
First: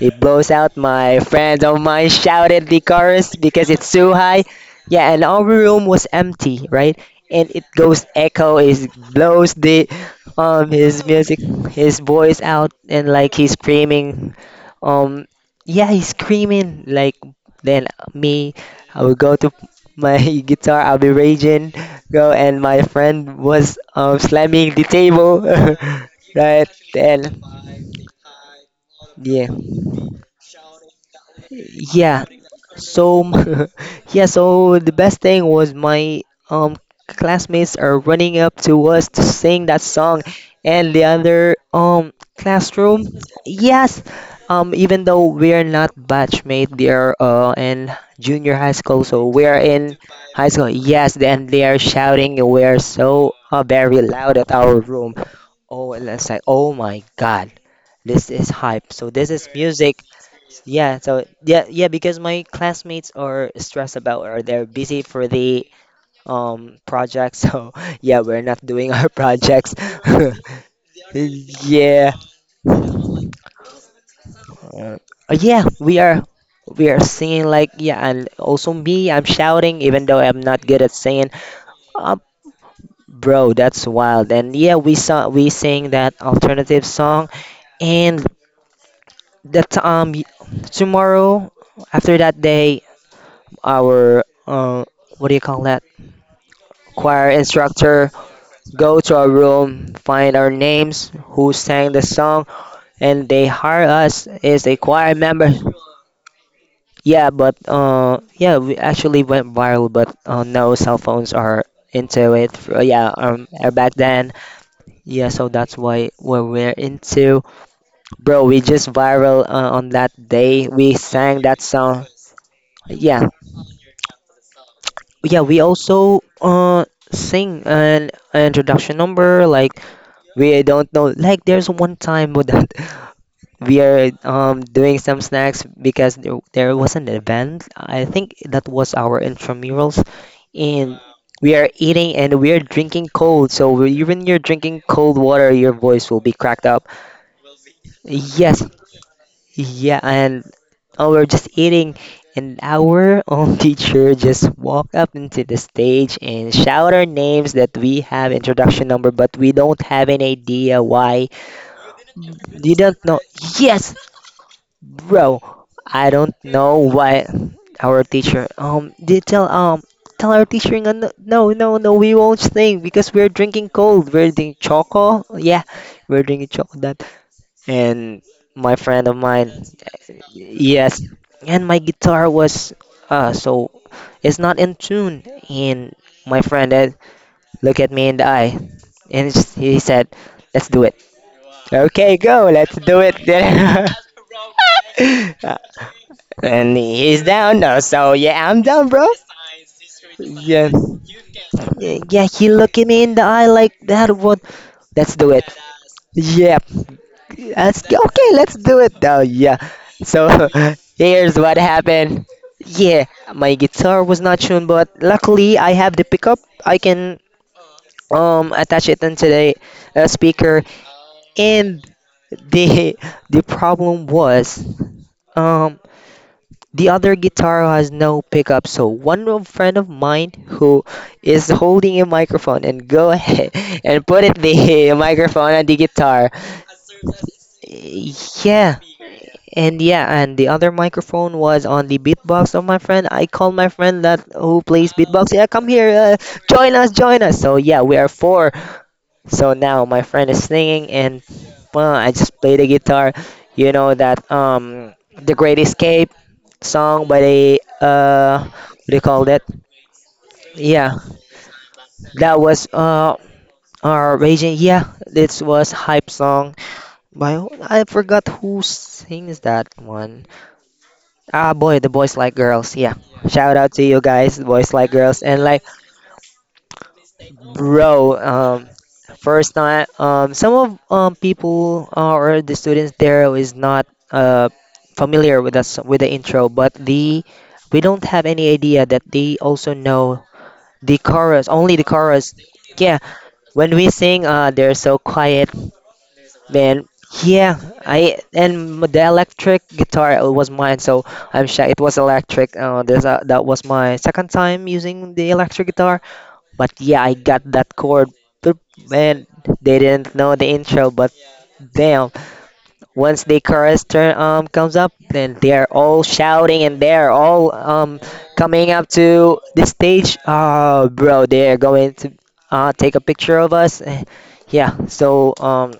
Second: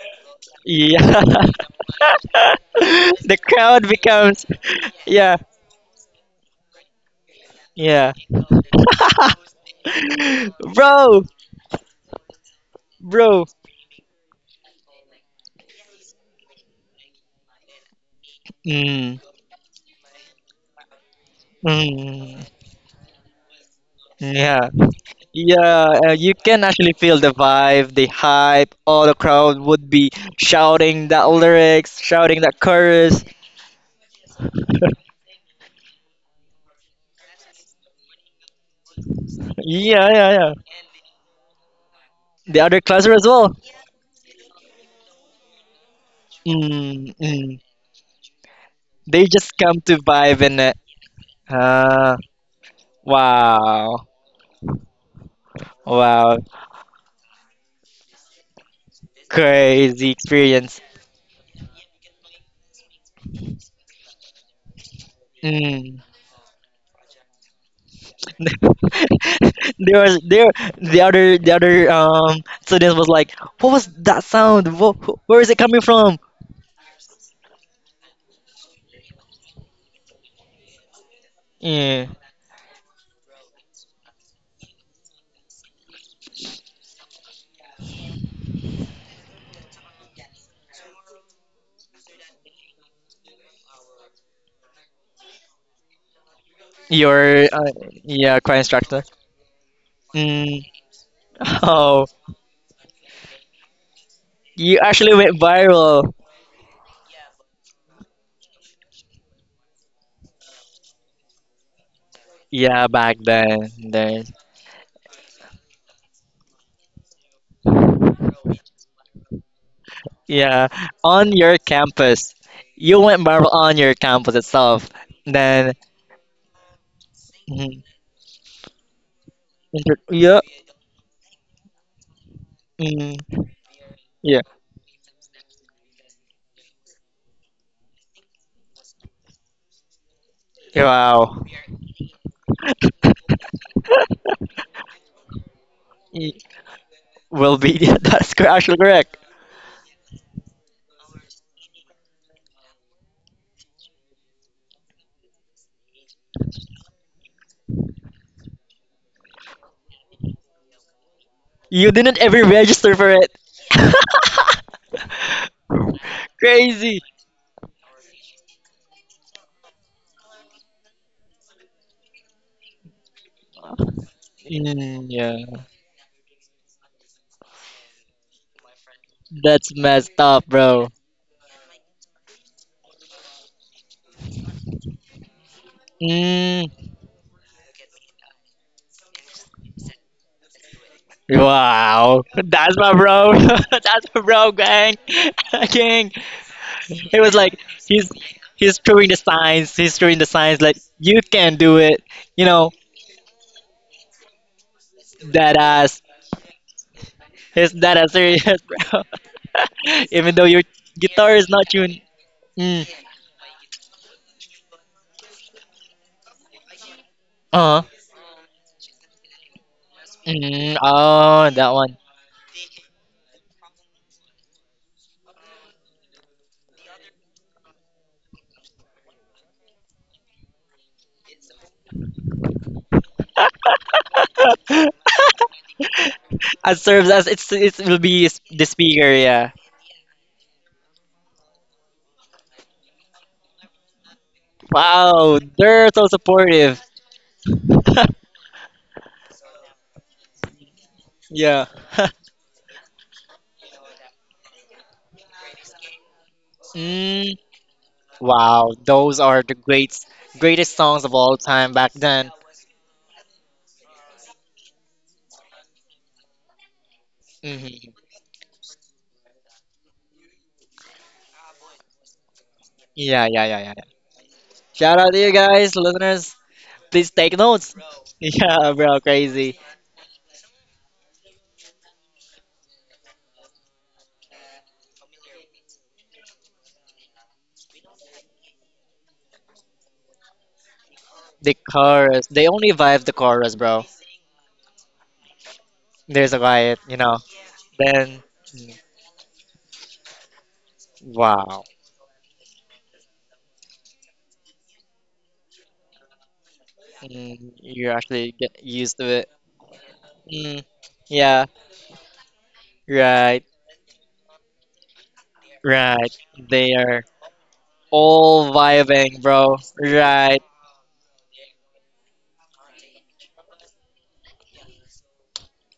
It blows out my Yeah. friend of mine shouted the chorus The because crowd it's too becomes high. Yeah, and yeah, our room was empty, right? And it goes yeah. echo, it blows the his Bro, music his voice out, and like bro. he's screaming. Um yeah, he's screaming like, then me I Mm, will go to my guitar, I'll be raging, go, mm, and my friend was yeah, slamming the table, yeah. You can right, actually feel the and vibe, the hype. All the yeah. crowd would be shouting that lyrics, Yeah. shouting that chorus. So yeah, so the best thing was my um classmates are running up to us to sing that Yeah, song, yeah, yeah. and the other The other classroom. classroom as well. Yes. Even though we're not batchmate, they Mm, are mm. in junior high school, They so just we're come to in vibe high and school. Yes, then they are ah, shouting, we're so wow, very loud at our room. Oh, and it's wow, like, oh my god, this is hype. So this is music. crazy experience. Yeah, so yeah, yeah, because my classmates are stressed about, or they're busy for the Mm. Project. So yeah, we're not doing our projects. There was the other Yeah. Student was like, what was that sound? Uh, Where is it yeah, coming we from? are we are singing like, yeah, and also me, I'm shouting even though I'm not good at singing. Yeah, Uh, Bro, that's wild. And yeah, we sang that alternative song. And that um y- tomorrow, after that day, our what do you call that? Choir your instructor yeah, choir go instructor. to our room, find our Mm. names, who sang the Oh, song, and they hire us as a you choir actually went member. viral. Yeah, but yeah, we actually went viral, but no cell phones are into it. Yeah, Yeah, back back then then, yeah, so that's why what we're into, bro. We just viral on that day. yeah, We on sang your that song. campus, you went Yeah, viral on your campus itself. yeah, we Then also sing mhm. an introduction number like, Inter- Yeah. we don't know. Like, there's one time with that, Mm. we are Yeah. Doing some snacks because there was an event. I think that was our intramurals, and Wow. we are eating, and we are drinking cold, so even you're drinking cold water, your voice will be Y- cracked up. Well, be that's Yes, actually correct. yeah, and, oh, we're just eating, and our own teacher just walked up into the stage and shout our names that we have introduction number, but we don't have any idea why. You didn't ever You register don't for know. it. Yes, bro. I don't know Crazy. why our teacher, did tell tell our teacher, no no no no no, we won't sing because we're drinking cold. We're drinking Mm, choco. Yeah, yeah. we're drinking choco, and my friend of mine, That's messed up, bro. yes, and my guitar was so it's not in tune. And my Mm. friend, looked at me in the eye and he said, let's do it. Okay, Wow. go, let's That's my do it. bro. That's my bro, gang. Gang. And It he's was down like now, he's so yeah, I'm he's down, bro. throwing the signs. He's throwing the signs Yeah, like you can do it. yeah, You he know looked at me in the eye like that. What? Let's do it. that ass. Yep. Is Yes, that a okay, let's serious, do it bro? though. Yeah. Even though So your guitar here's is what not tuned. happened. Mm. Yeah, my guitar was not tuned, but luckily I have the pickup. I can Uh-huh. Attach it into the speaker. Mm, oh, that And one. the the problem was, um the other guitar has no pickup. So friend of mine who is holding a microphone and go ahead and put it the microphone on the guitar. It serves as it will be the Yeah. speaker, yeah. And yeah, and the other microphone was on the beatbox of my friend. I called my friend that who plays beatbox. Wow, Yeah, come they're here, so join supportive. us, join us. So yeah, we are four. So now my friend is singing, and Yeah. well, I just play the guitar. You know that, the Great Escape song by Mm, the, wow, what do you those call that? are the great greatest Yeah, songs of all time back then. that was our raging. Yeah, this was hype song I Hmm. forgot who sings that one. Ah, boy, the Boys Like Girls. Yeah. Yeah, yeah, Shout yeah, out yeah, to yeah. you guys, Boys Like Shout out to Girls, you and like, guys, listeners. Please take notes. bro. Yeah, bro, First crazy. time. Some of people, or the students there is not uh familiar with us, with the intro, but the we don't have any idea that they also know the chorus. The Only the chorus. chorus. They only Yeah. vibe the chorus, When bro. we sing, they're so quiet. There's a riot, Then you know. yeah, I, Then, mm, and the electric guitar was mine, so I'm wow, shy. It was electric. This That was my second time using the electric guitar, but yeah, I got mm, that you chord, actually boop, get used to and it. they didn't know the Mm, intro, but yeah, damn, once the right, chorus turn comes up, then they are all right. shouting, They and they are are all all coming up vibing, to bro. the stage. Right. Oh, bro, they are going to take a picture of us. Eh, yeah, so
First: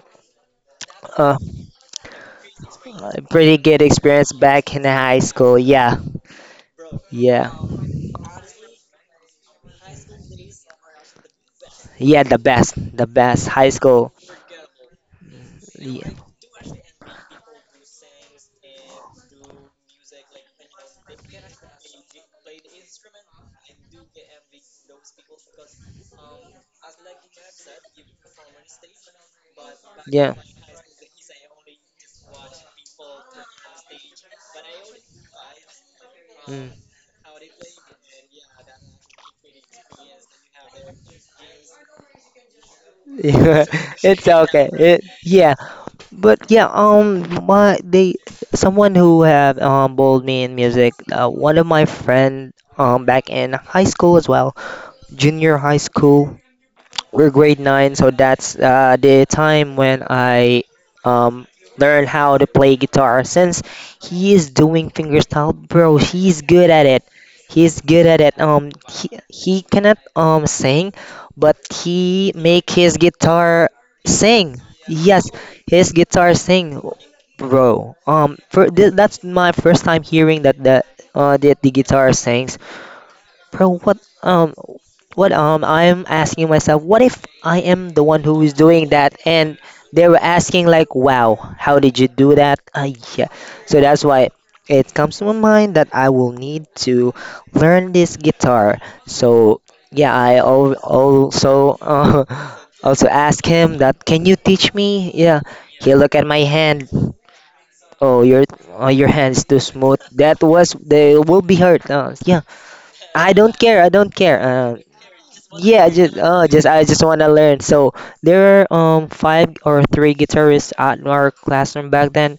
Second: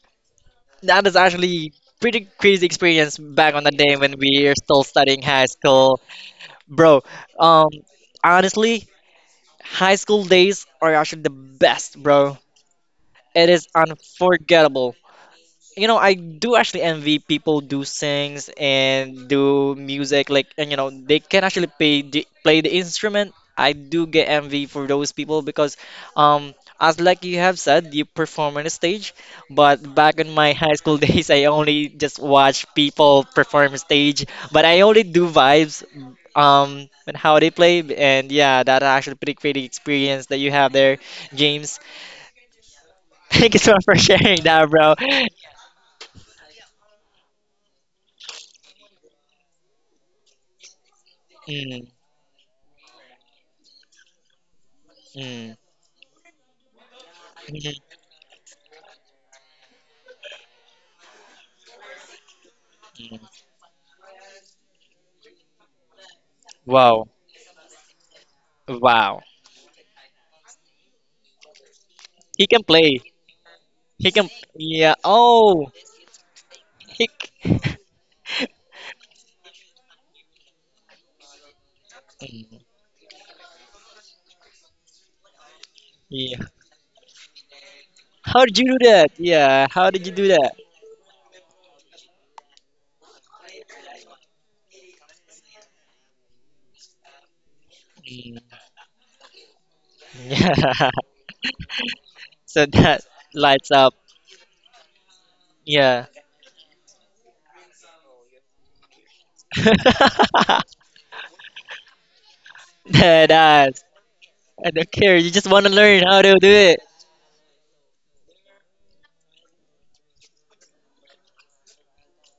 That is uh actually pretty crazy experience back pretty on the good day when experience we are back still in high studying high school. Yeah, school, bro. yeah, Um, honestly, high school days are actually the best, yeah, bro. The best It is high school. unforgettable. You know, Yeah, I do actually envy people do sings and do music like and you know they can actually play the instrument. I do get envy for those people because um as like you have said, you perform on a stage, but back in yeah. my high school days, I only just watch people perform stage, but I only do vibes Mm. And how they play and yeah, that actually pretty pretty experience that you have there, James. Thank you so much for It's sharing that, okay. bro. Yeah. But yeah, my they someone who have bowled me in music. One of my Mm, friend back in high school as well, junior mm. high school, we're grade Mm. nine, so that's the time when I um learn how to play guitar. Since he is doing fingerstyle, bro, he's good at it. Wow, He's good at it. He wow. he cannot sing, but he He can make his play. guitar He can. sing. Yeah. Yes, Oh, his guitar sing, he. C- bro. For that's my first time hearing that, the that the guitar sings. Mm. From what I'm Yeah. asking myself, what if I am the one who How is did you do doing that? that? And Yeah. How did they you were do that? asking like, "Wow, how did you do that?" Yeah. So that's why it comes to my mind that I will need to learn this Mm. guitar. So yeah, I al- Yeah. also So that also ask lights him up. that, "Can you teach me?" Yeah. He Yeah. look at my hand. Oh, your oh, your hands too smooth. That was they will be hurt. Yeah, That I don't care. That's. I don't care. I don't care. You just want to Yeah, I learn just how to do it. I just want to learn. So there were five or three guitarists at our classroom back then,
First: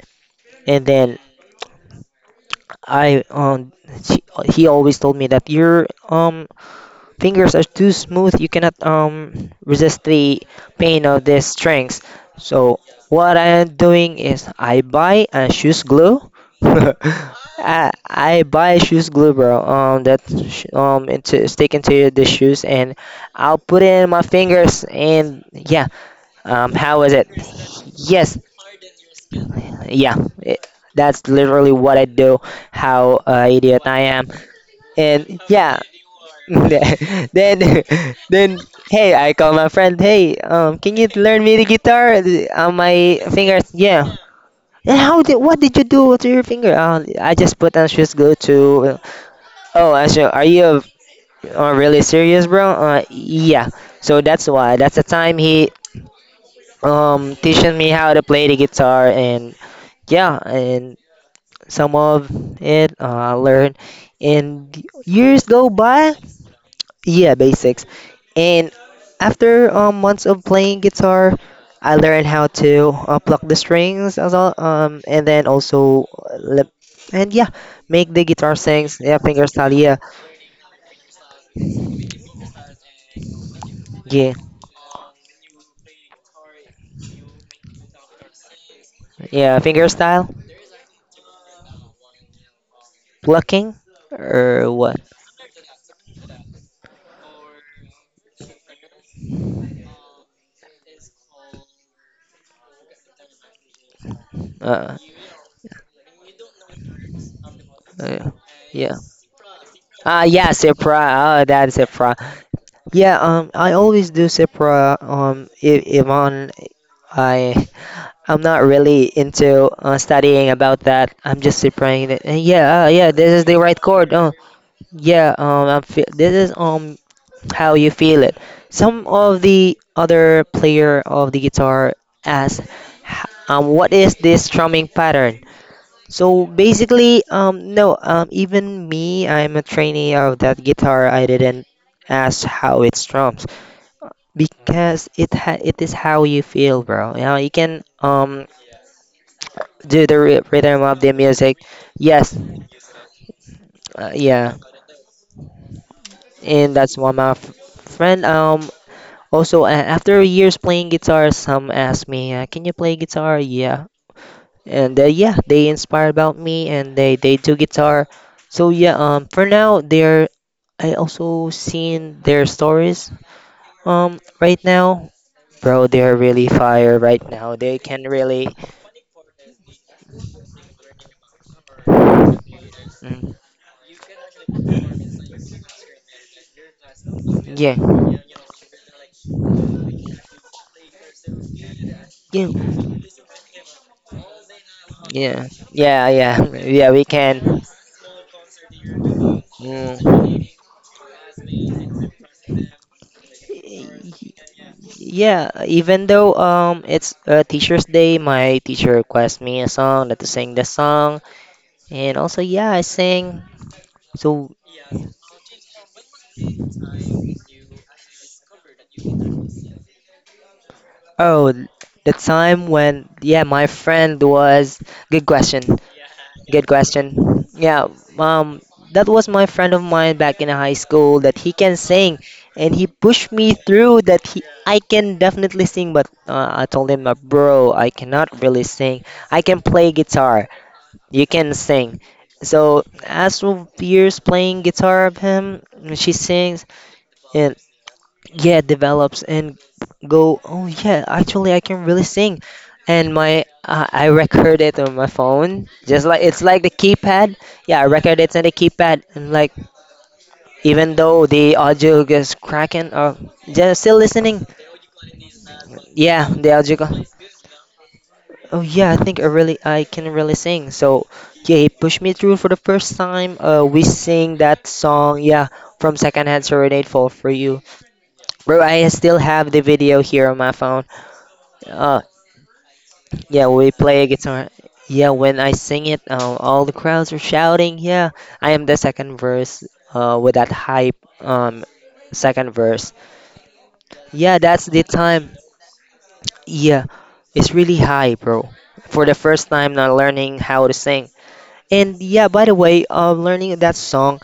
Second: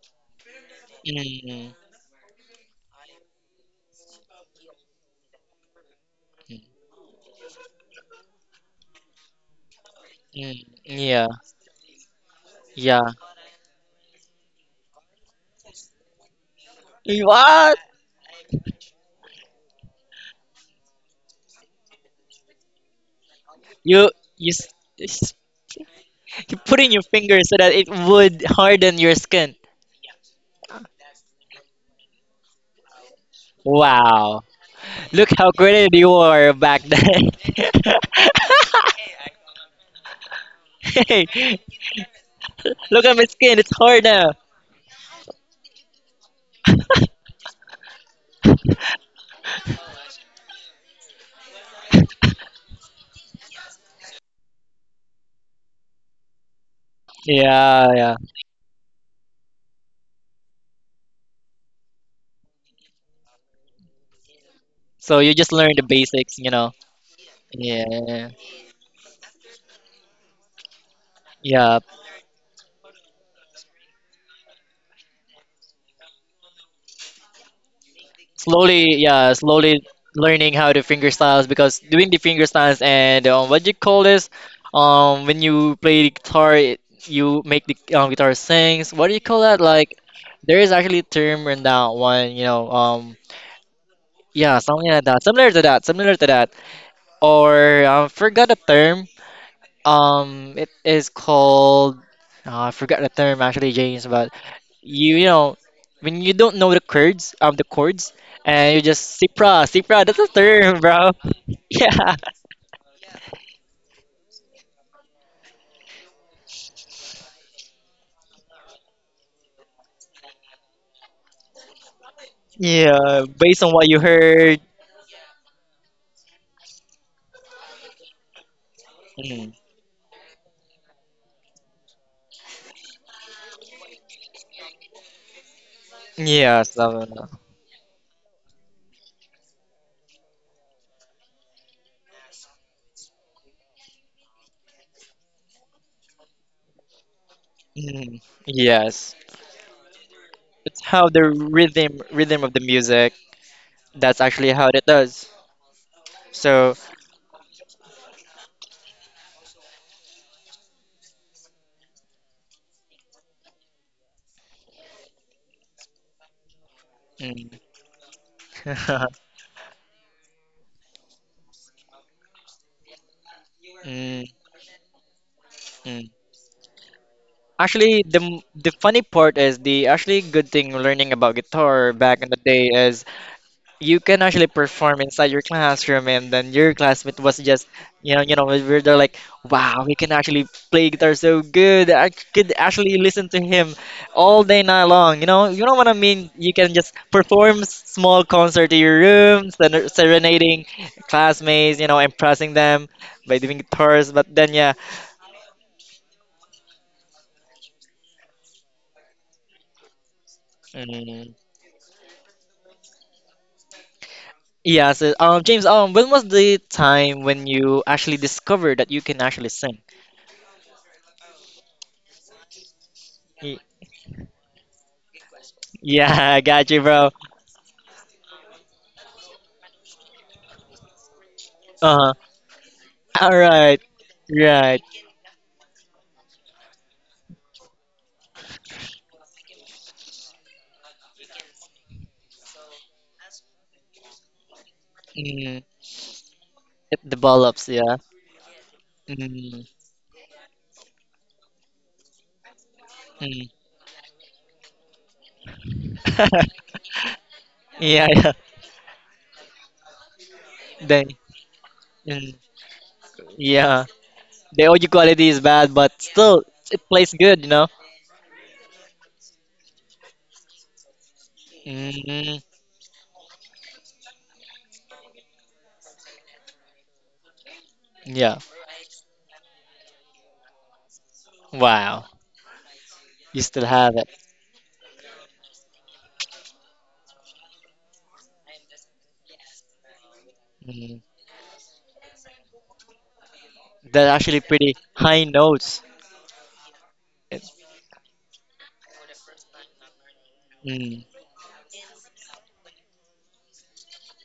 and then Mm. I um she, he always told me that you're Mm. fingers are too smooth, you cannot resist the Mm. pain of Yeah. the strings. So Yeah. what I am doing is I buy a shoes glue. What? I buy shoes glue, bro, that into stick into the shoes, and I'll put it in You my you s- fingers, s- and yeah, you put in your how is it. finger so that it Yes, would harden your skin. yeah, it, that's literally what I do. How, idiot I am. Wow. Look And how yeah, great you were back then. then then hey, I call my friend. Hey, can you Hey, learn me the guitar on look at my my skin. fingers? It's hard Yeah. now. And how did what did you do to your finger? I just put on shoes glue to. Oh, Asher, are you, really serious, bro? Yeah. So that's why. That's the time he teaching me Yeah, how yeah. to play the guitar, and yeah, and some of it, I learned. And So you years just go learn the by. basics, you know. Yeah, basics. Yeah, And after, months of playing guitar, yeah. I learned how to, pluck the strings as well, and then also, lip, and yeah, make the guitar sings. Slowly, Yeah, yeah, finger style. slowly Yeah, learning how to finger styles because doing the finger styles and what you call this, yeah, when you play the guitar, it, you make the guitar sings. What do you call yeah, that? finger Like, style, there is actually a term in that one, you know. Plucking, Yeah, or something what? like that. Similar to that. Similar to that. Or I forgot the term. It is called I forgot the term actually, James. But Uh, you know when you don't know the chords, uh and you yeah. just Cipra, Cipra. That's Ah, a yeah, term, Cipra. bro. Oh, that's Cipra. Yeah, Yeah, I always do Cipra. If on I I'm not really into, studying about that. I'm just praying that, "Eh, yeah, yeah, yeah. this is the Based on right what you chord. Oh, heard. yeah, this is how you feel it." Some of Mm. the other player of the guitar ask, "What is this strumming pattern?" So Yes, basically, no, even me, I'm a trainee of that guitar. I didn't ask how it strums because it is how you feel, bro. You know, you can mm, yes. do the It's rhythm of how the the music. rhythm Yes, rhythm of the music. That's actually yeah, how it does. So. and that's one my friend. Also after years playing guitar, some asked me, "Can you play guitar?" Yeah, and yeah, they inspired about me, and they do Mm. guitar. So yeah, for now they're. I also seen their stories. Mm, Right now, bro, mm. they're really fire right now. They Actually, can really, the funny part is the actually good thing learning about guitar back in the day is mm, you can actually perform inside your classroom, and then your classmate was just, yeah, you know, we're they're like, wow, he can actually play guitar so good. I could yeah, actually listen to him all day night long. Yeah, You know what I yeah, mean? yeah, You can yeah. just We perform can. Small concert in your room, Mm. serenading classmates, you know, impressing them by doing guitars. But then, yeah. Yeah, even though it's Teacher's Day, my teacher requests me a song that to sing the song, Mm. and also yeah, I sing. So Yeah, so James, when was the time when you actually discovered that you can actually sing? oh, the time when yeah, Y- my friend was good question, Yeah, I good got you, bro. question. Yeah, um, that was my friend of mine back in high school that he can Uh-huh. sing, and he All pushed me right. through that he I Right. can definitely sing, but I told him, bro, I cannot really sing. I can play guitar. You can sing. So as of years playing guitar of Mm, him, she sings it and develops, yeah. yeah, develops and Mm, go. Oh yeah, actually I can really sing. And my mm. I record it on my phone, just like it's like the keypad. Yeah, I Yeah, record yeah. it on the keypad, and like even Then, though the audio gets mm, cracking, or just yeah. still listening. The audio quality is bad, but Yeah, still, the it audio. plays good, you know? Oh yeah, I think I can really sing. So yeah, he pushed me through Mm, for the first time. We sing that song, yeah, from Secondhand Serenade Fall for You. yeah. Bro, I still have the video here on my phone. Uh, Wow. You yeah, still we have play a it. guitar. Yeah, when I sing it, all the crowds are shouting. Yeah, I am the second verse. With that hype. Mm. Second verse. That's Yeah, actually that's pretty the high time. notes. Yeah, It- it's really high, bro. For the first time, not learning how to Mm, sing. And yeah, by the way, learning that song,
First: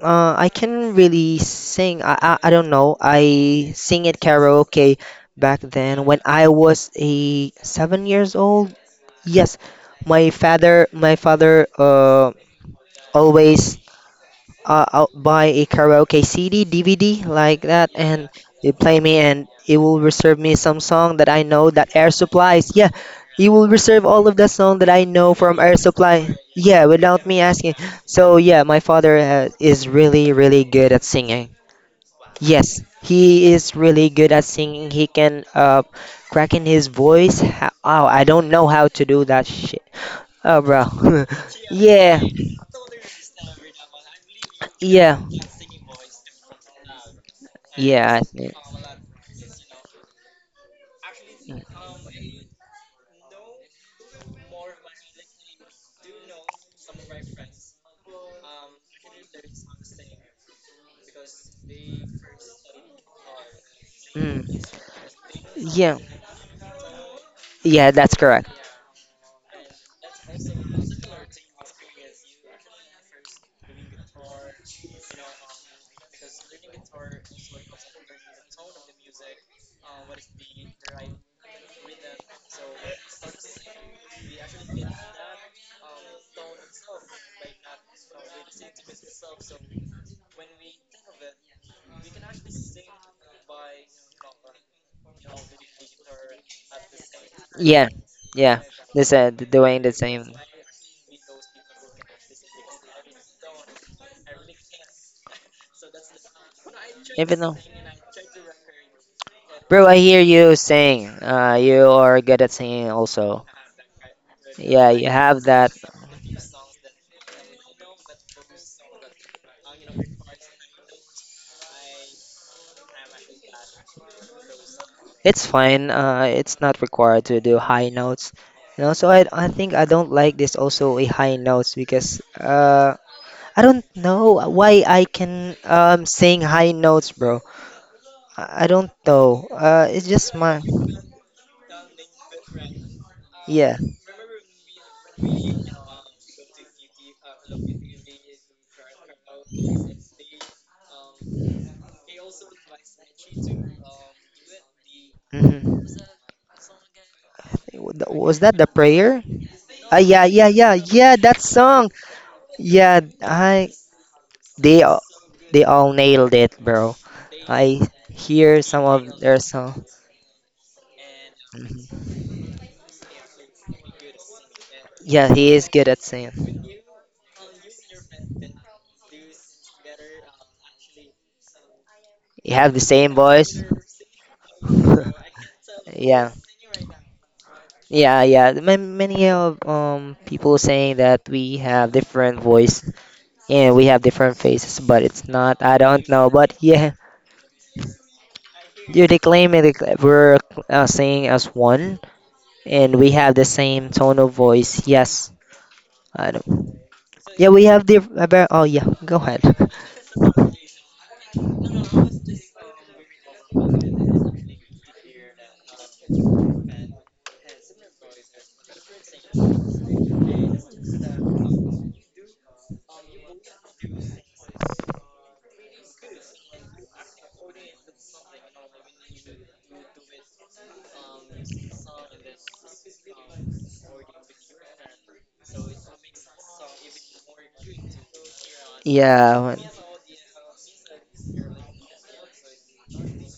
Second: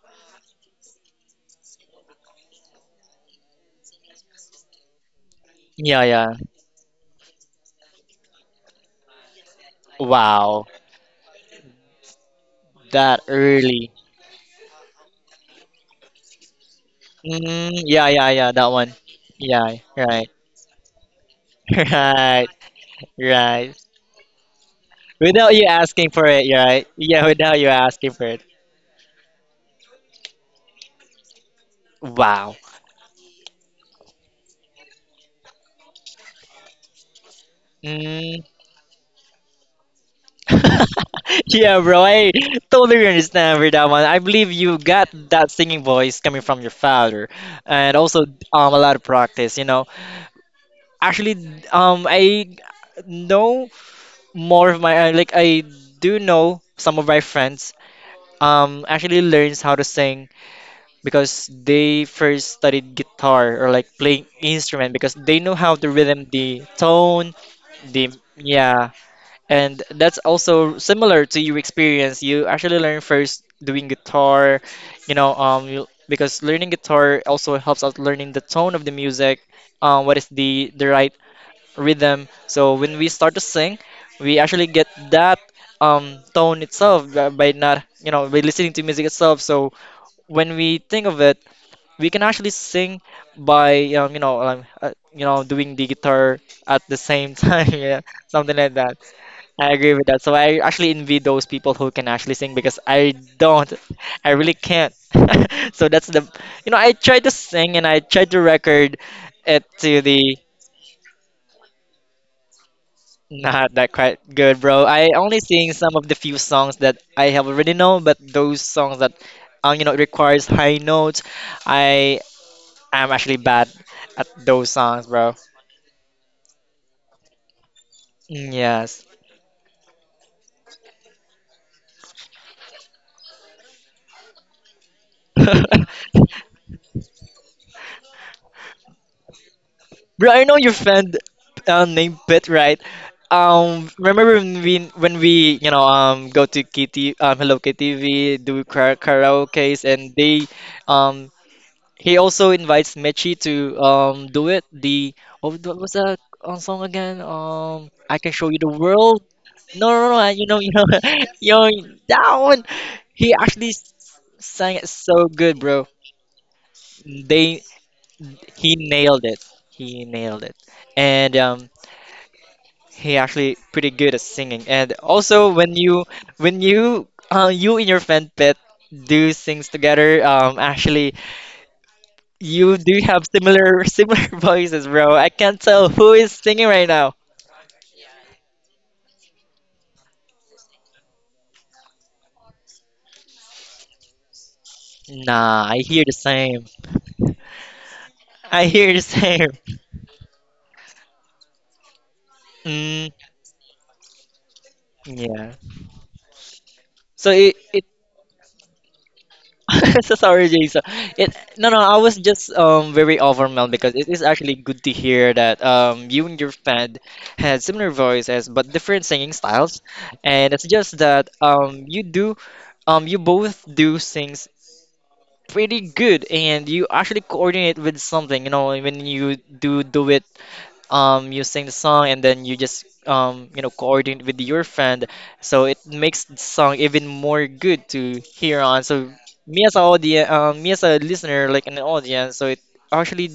I can really sing. I don't know. I sing it karaoke back yeah, then when yeah. I was a 7 years old. Yes, my Wow, father my father that always early. I'll buy a karaoke CD, DVD like Mm, that, yeah, yeah, and yeah, that they one. play me, and Yeah, it will right, reserve me some song that I know that Air right, Supplies. Yeah, it will right. reserve all of the song that I know Without from you Air asking for Supply. it, Yeah, right? without Yeah, me without you asking. asking for So it. yeah, my father is really really good at singing. Wow. Yes, he is really good at singing. He can crack in his voice. Oh, I Mm. don't know how to do that shit. Oh, bro. Yeah, bro, yeah, I totally understand with that one. I believe you got yeah, that singing voice coming from your father, and yeah. I also think. A lot of practice. Actually, I know more of my like I do know some of my friends actually learns how to sing because they first studied guitar or like playing Mm. instrument because they know how to Yeah, rhythm the tone yeah, the that's correct. yeah, and that's also similar to your experience. You actually learn first doing guitar, you know, because learning guitar also helps out learning the tone of the music, what is the right rhythm. So when we start to sing, we actually get that tone itself by, not, you know, by listening to music itself. So when we think of it, we can actually sing by, you know, doing the guitar at the same time, Yeah, yeah, something yeah, like that. they said I doing agree the with that. So same. I actually envy those people who can actually sing because I really can't. So you know, I tried to Even though, sing and I tried to record it bro, I to hear the. you saying, you are good at singing also. Not that quite good, bro. Yeah, I you only have that. sing some of the few songs that I have already know, but those songs that you know requires high notes, I am actually bad at those songs, bro. It's fine. It's not required to do high notes. Mm, You know, yes. so I think I don't like this also a high notes because I don't know why I can sing high notes, bro. I don't know. It's just Bro, I know my your friend named Pit, right? yeah. Remember when we you know go to Kitty Hello KTV do karaoke's and they um he also invites Michi to do it. The oh, what Hmm. was that song again? I can Was show that you the the prayer? world. No, no, Yeah, no. yeah, You yeah, know, yeah. That you know song. that one. Yeah, He I actually sang they it all so good, they bro. all nailed it, bro. They I hear he some of nailed their it. song. He nailed it, and Mhm. he actually pretty good at singing. And Yeah, he also is good at when singing. you you and your friend Pet do sings together, actually You have you the do same have voice. similar similar voices, bro. I can't tell who Yeah, is singing right now. yeah, yeah. Many of people saying that we have different voice and we have different faces, but it's not. Nah, I I hear don't the know, but same. yeah, I hear the dude, they same. claim it. Like, we're singing as one, and Mm, we have the same tone of voice. Yes, yeah. I don't. So Yeah, it we have it the about. Oh yeah, go ahead. so sorry, Jason. It no no. I was just very overwhelmed because it is actually good to hear that you and your friend had similar voices but different singing styles, and it's just that you do you both do sings pretty good, and you actually coordinate with something, you know, when you do it, you sing the song and then you just, you know, coordinate with your friend, so it makes the song even more good to hear on. So Yeah, well, me as a audience, me as a listener like an audience, so it actually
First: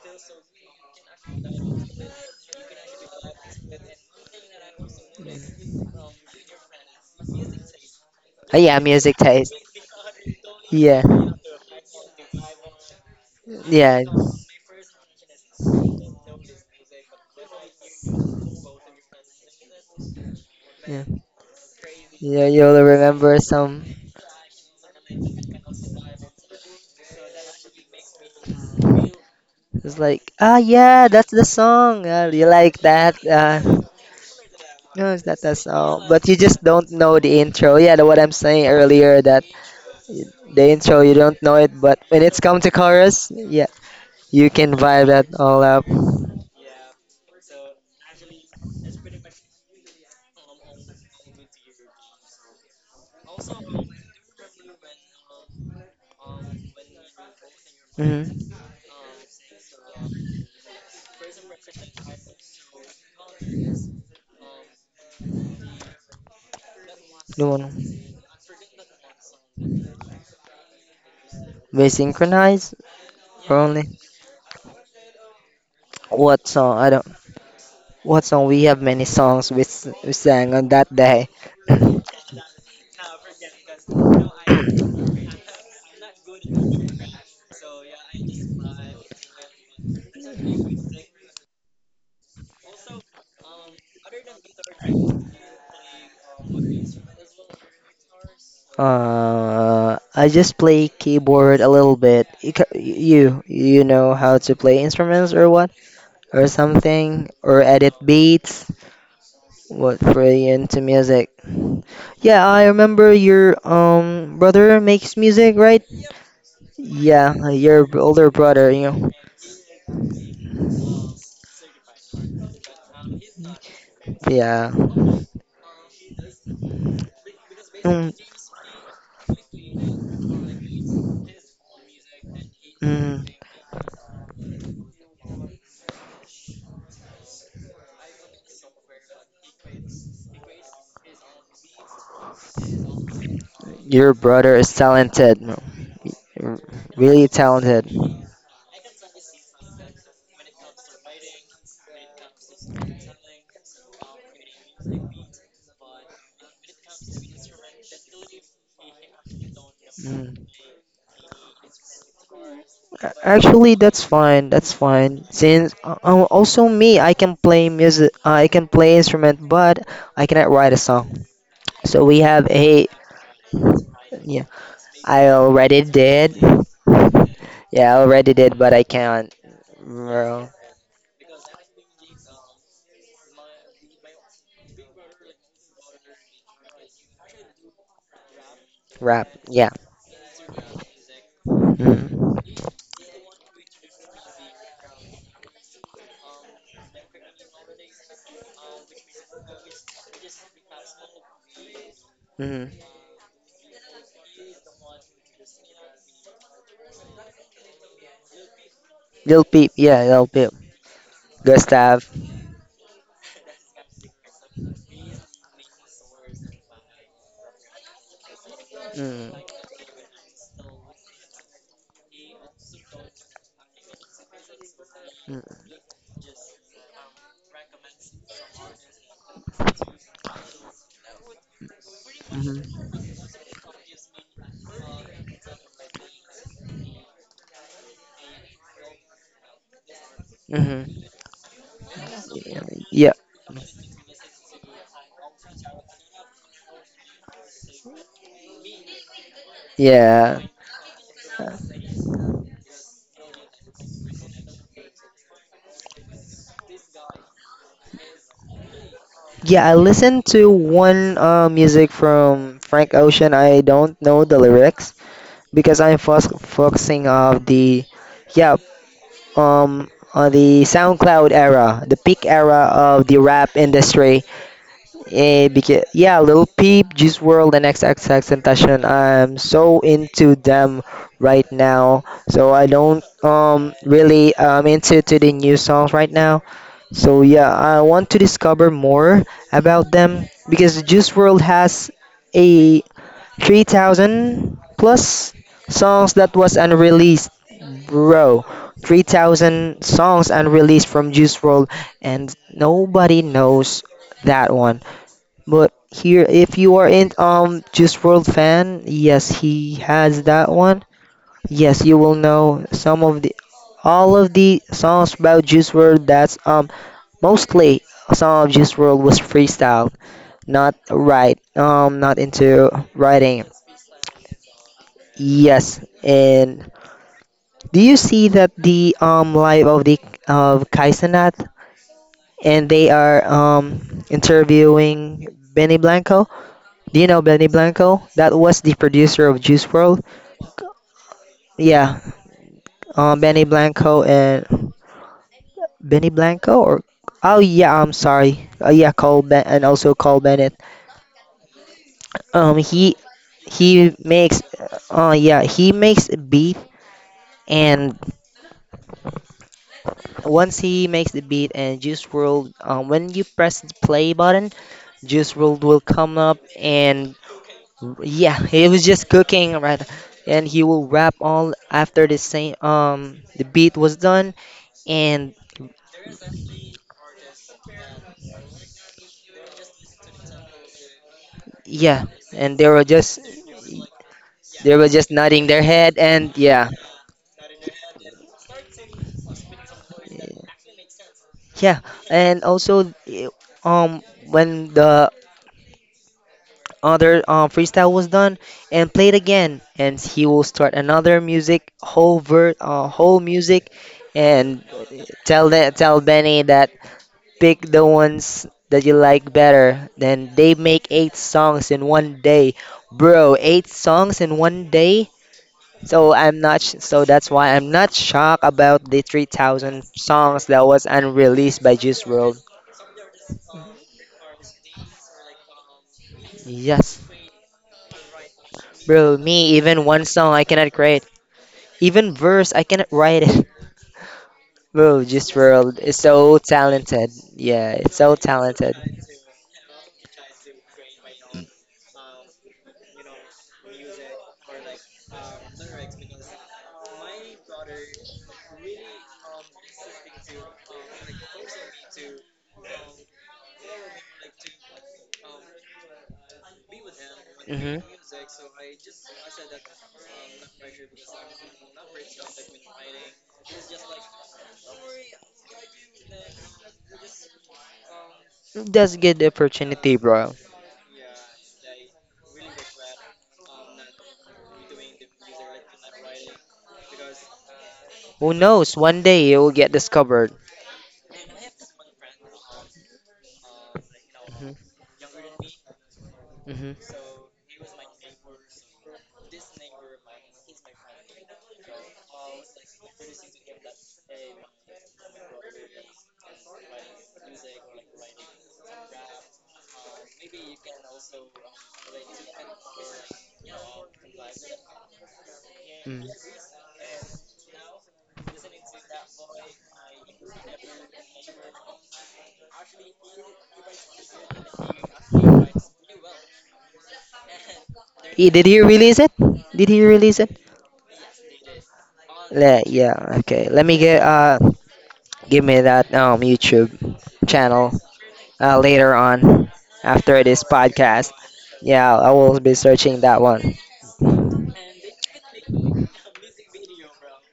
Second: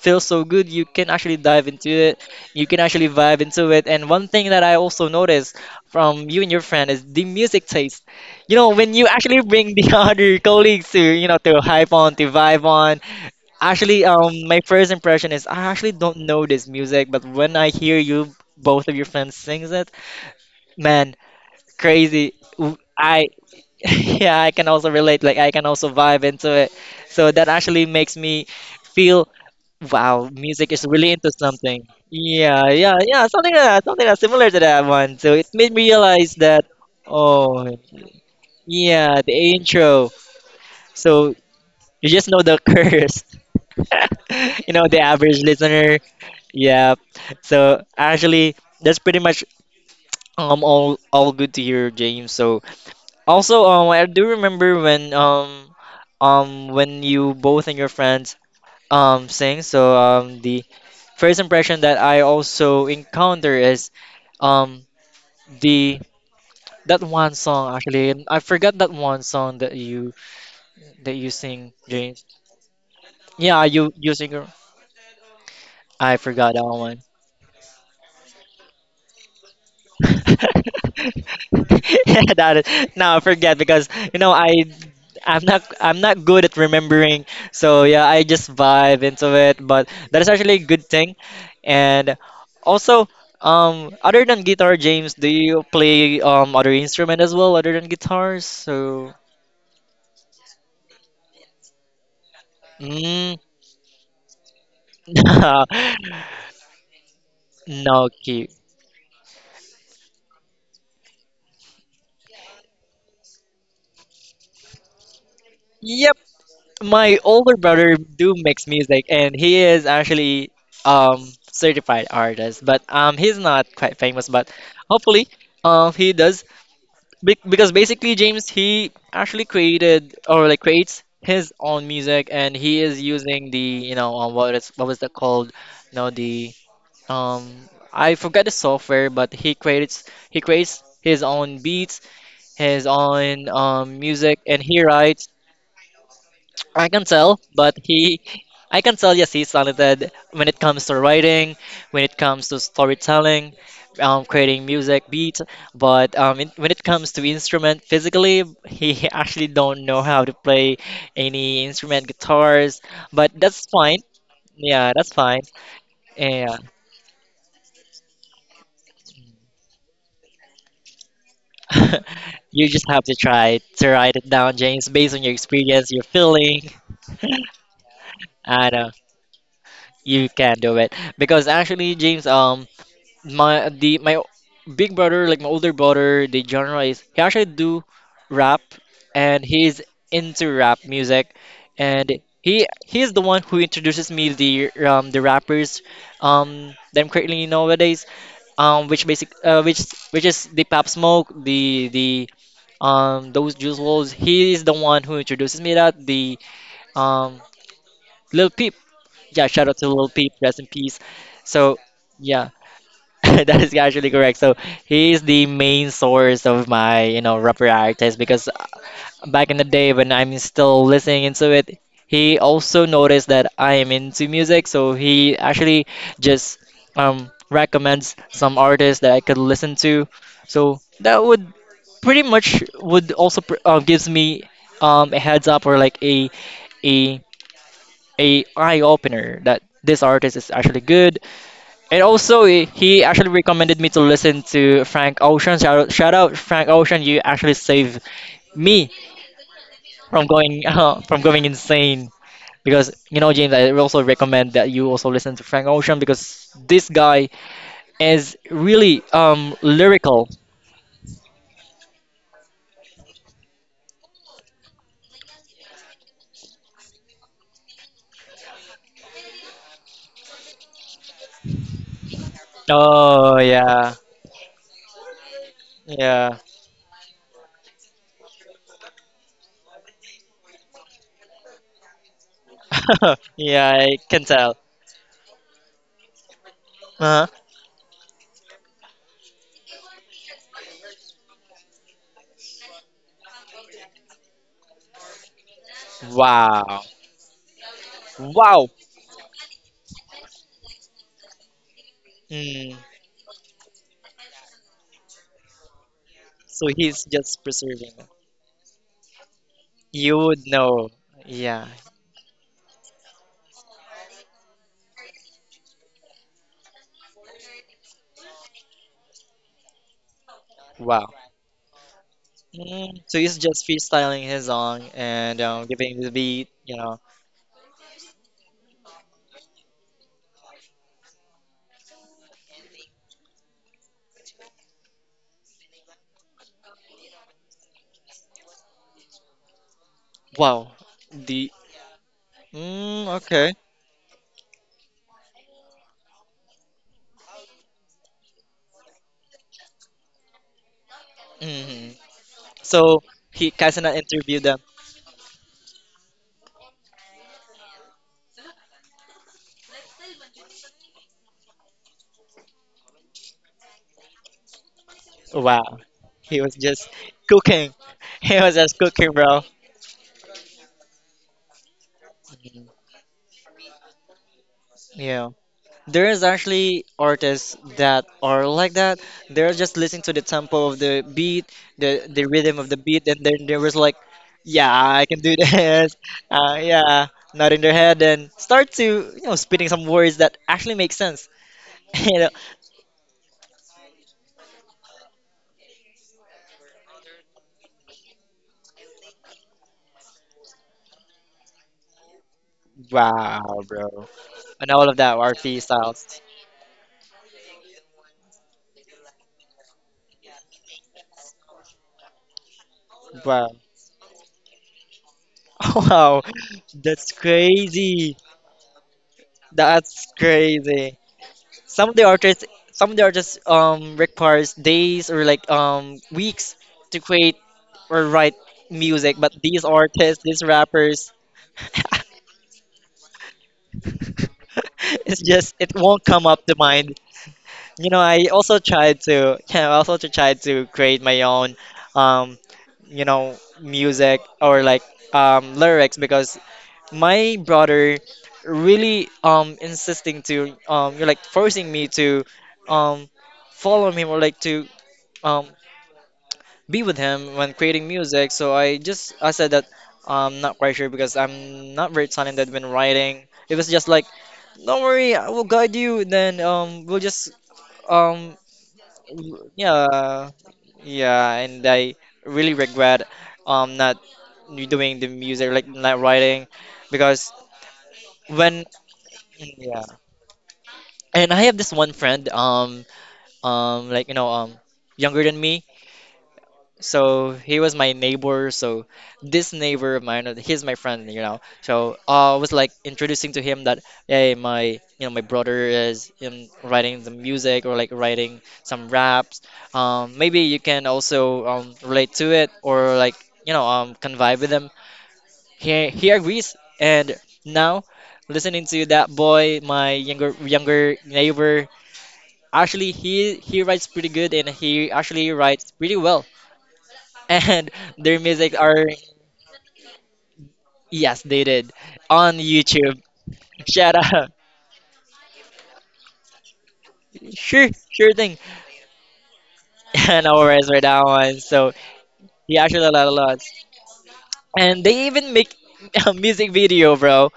feels so good. You can actually dive into it, you can actually vibe into it. And one thing that I also noticed from you and your friend is the music taste, you know, yeah, when you music actually taste. bring the other colleagues to, Yeah, you know, to hype on, to vibe on. yeah, Actually, my first impression is I actually don't know this music, but when I hear you, both of your friends sings it, yeah. man, crazy. Yeah, W- you'll I, remember some. yeah, I can also relate. Like I can also vibe into it. So that actually makes me feel, It's wow, like, ah, music is yeah, really that's into the something. song. You Yeah, like yeah, that? yeah, something like that, something that's similar to that No, one. it's So not it that made me song. But realize you just that, don't know the intro. oh, Yeah, the, what I'm saying earlier yeah, that the intro. the intro you So don't know it, but you when just know it's the come to curse. chorus, yeah, you you can know, the vibe that average all up. listener. Yeah. So actually, that's pretty much all good to hear, James. So also I do remember when you both and your friends Mm-hmm. Sing. So the first impression that I also encounter is um the that one The song actually, one and I forgot that one song that you sing, we James. synchronize or Yeah, you only you sing. I what forgot that song? I one. don't. What song? We have many songs we sang on yeah, that day. that is, no, I forget because you know I'm not I'm not good at remembering. So yeah, I just vibe into it, but that is actually a good thing. And also, other than guitar, James, do you play other instrument as well other than guitars? So I just play keyboard a little bit. You, mm, you you know how to play instruments or no, what or something or edit no key. beats. What for you into music? Yeah, I remember your brother makes music, right? My Yeah, older your brother older do makes brother. You know. music, and he is actually certified artist, but he's not quite famous, but Yeah. hopefully he does. Be because basically, Mm, James, he actually created or like creates his own music, and he is mm. using the, you know, what is what was that called? No, the um I forgot the software, but he creates his own beats, his own Your music, brother and is he writes. talented. r- I can Really tell, but talented. he, I can tell, yes, he's talented when it comes to writing, when it comes to storytelling, creating music, beat. But when it comes to instrument, physically, he actually don't know how to Mm. play any instrument, guitars. But that's Actually, fine. that's fine. That's Yeah, that's fine. fine. Since Yeah, also me, I can play music. I can play instrument, but I cannot write a song. So we have you just a have to try to write it yeah. down, James, based on I your already experience, your did. feeling. Yeah, I already did, I but I know can't you uh, can do it because actually, James, my the my o- big brother, like my older brother, the genre is he actually do rap, rap. and Yeah. he's into rap music, and Mm. he is the one who introduces me the rappers that I'm currently nowadays, which basic which is the Pop Smoke, the Mm. Those Juice WRLDs. He is the one who introduces me that the um Lil Peep, Lil yeah, shout Peep. out to Yeah, Lil Lil Peep, Peep. rest in peace. So Gustav. yeah. That is actually correct. So he is the main source of my, you know, rapper artist because Mm. back in the day when I'm still listening into it, he also noticed that I am into music, so he Mm. actually just recommends some artists that I could listen to. So that would pretty much Mm-hmm. would also pr gives me a heads up or like a a eye opener that this artist is actually Mm-hmm. good. And also, he Yeah. actually recommended me to listen to Frank Ocean. Shout out Frank Ocean! You actually saved me from Yeah. going from going insane. Because you know, James, I also recommend that you also listen to Frank Ocean because this guy is really Yeah, I listened lyrical. to one music from Frank Ocean. I don't know the lyrics because I'm focusing on the yeah um on the SoundCloud era, the peak era of the Oh rap yeah, industry. Eh, because yeah, yeah, Lil Peep, Juice World, and XXX Tentacion. I'm so into them right now. So I don't yeah. I can really tell. Into to the new songs right now. So Uh-huh. yeah, I want to discover more about them because Juice World has a 3,000 plus songs that was Wow, unreleased, bro. wow. 3,000 songs unreleased from Juice World, and Mm. nobody knows that one. But here, if So you are he's in just preserving it. Juice World fan, yes, he You has would that one. know. Yeah. Yes, you will know some of the all of the songs about Juice World. That's mostly some of Juice World was freestyle, not Wow. right. Not into Mm. So he's writing. just freestyling his song and, Yes, giving the beat, and you know. do you see that the live of the of Kaisanat and they are interviewing Benny Blanco? Do you know Benny Blanco? That was the producer of Juice World. Wow. The Yeah, mm, Benny okay. Blanco and Benny Blanco or oh yeah, I'm sorry. Yeah, and also Cole Bennett. Hmm. Um, he So he, Kazuna he interviewed makes them. Yeah he makes a beat and once he makes the beat and Juice World when you press the play button, Juice World Wow. will come up He was just and cooking. He yeah was he just was just cooking, bro. cooking right and he will rap all after the same Mhm. The beat was done Yeah. and There is actually artists that are like that. They're just listening to the tempo of the beat, the yeah, the rhythm and of they the were beat, and just then they was like, "Yeah, they were I just can do nodding their this." head, and yeah, yeah, not in their head, and start to, you know, spitting some words that actually make sense. yeah, you know, and also eh, um when the other freestyle was done and played again, and he will start another music whole wow, music, bro, and and all of that tell RP that tell styles. Benny that pick the ones that you like better. Then they make 8 songs in one day, bro. Wow, 8 songs in one day. So wow, I'm not sh- so that's that's why I'm not crazy. shocked about the 3,000 That's songs that was crazy. unreleased by Some of the Juice World. artists, some of the artists requires days or like weeks to Yes, create or write music, bro, but me these even one artists, song these I cannot create, rappers, even verse I cannot write it. Bro, it's Juice just it World is won't come so up to mind. talented. Yeah, You it's know, so I also talented. tried to yeah, I also to try to create my own um you know music or like lyrics because my brother really insisting to you're like forcing me to um follow him or like to um be with him when Mhm. creating music. So I just I said that I'm not quite sure because I'm not very talented when writing. It was just like, don't worry, I will guide you, then we'll just um That's good opportunity, yeah, bro. yeah. And I really regret not doing the music, like not writing, because Who when. knows? One day you will get Yeah. discovered. And I have this one friend, like, you know, younger than me. Hmm. So he was my neighbor. So this neighbor of mine, he's my friend, you know. So I was like introducing to him that, hey, my, you know, my brother is in writing the music or like writing some raps. Maybe you can also relate to it or like, convive with him. He Mm. he agrees. And now listening to that boy, my younger neighbor, actually, he writes pretty good and he actually writes pretty well. And their Yeah, did music he are release it? Did he release it? yes, they did on YouTube. Yeah, okay. Let me Shout get out. Give me that YouTube Sure, channel sure thing. Later on after And no this worries for that podcast. one. So Yeah, I will he be actually a searching lot of that lots. one. And they even make a music video, bro.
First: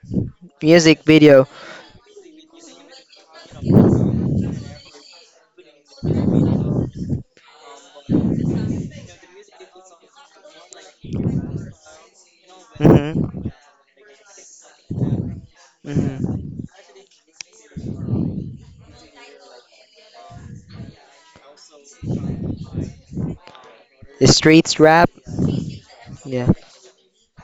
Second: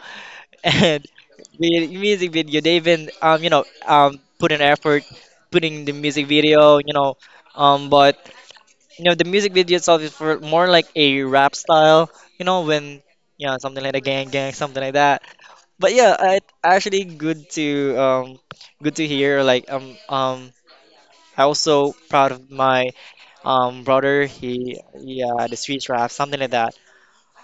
Music And video. the music video, they even put an effort putting the music video, but You know, the music video itself is for more like a rap style, you know, Mhm. Something like a gang gang, something like that. But yeah, it Mhm. actually good to good to hear. Like I also proud of my The brother. streets He rap. yeah, the street rap, something Yeah. like that.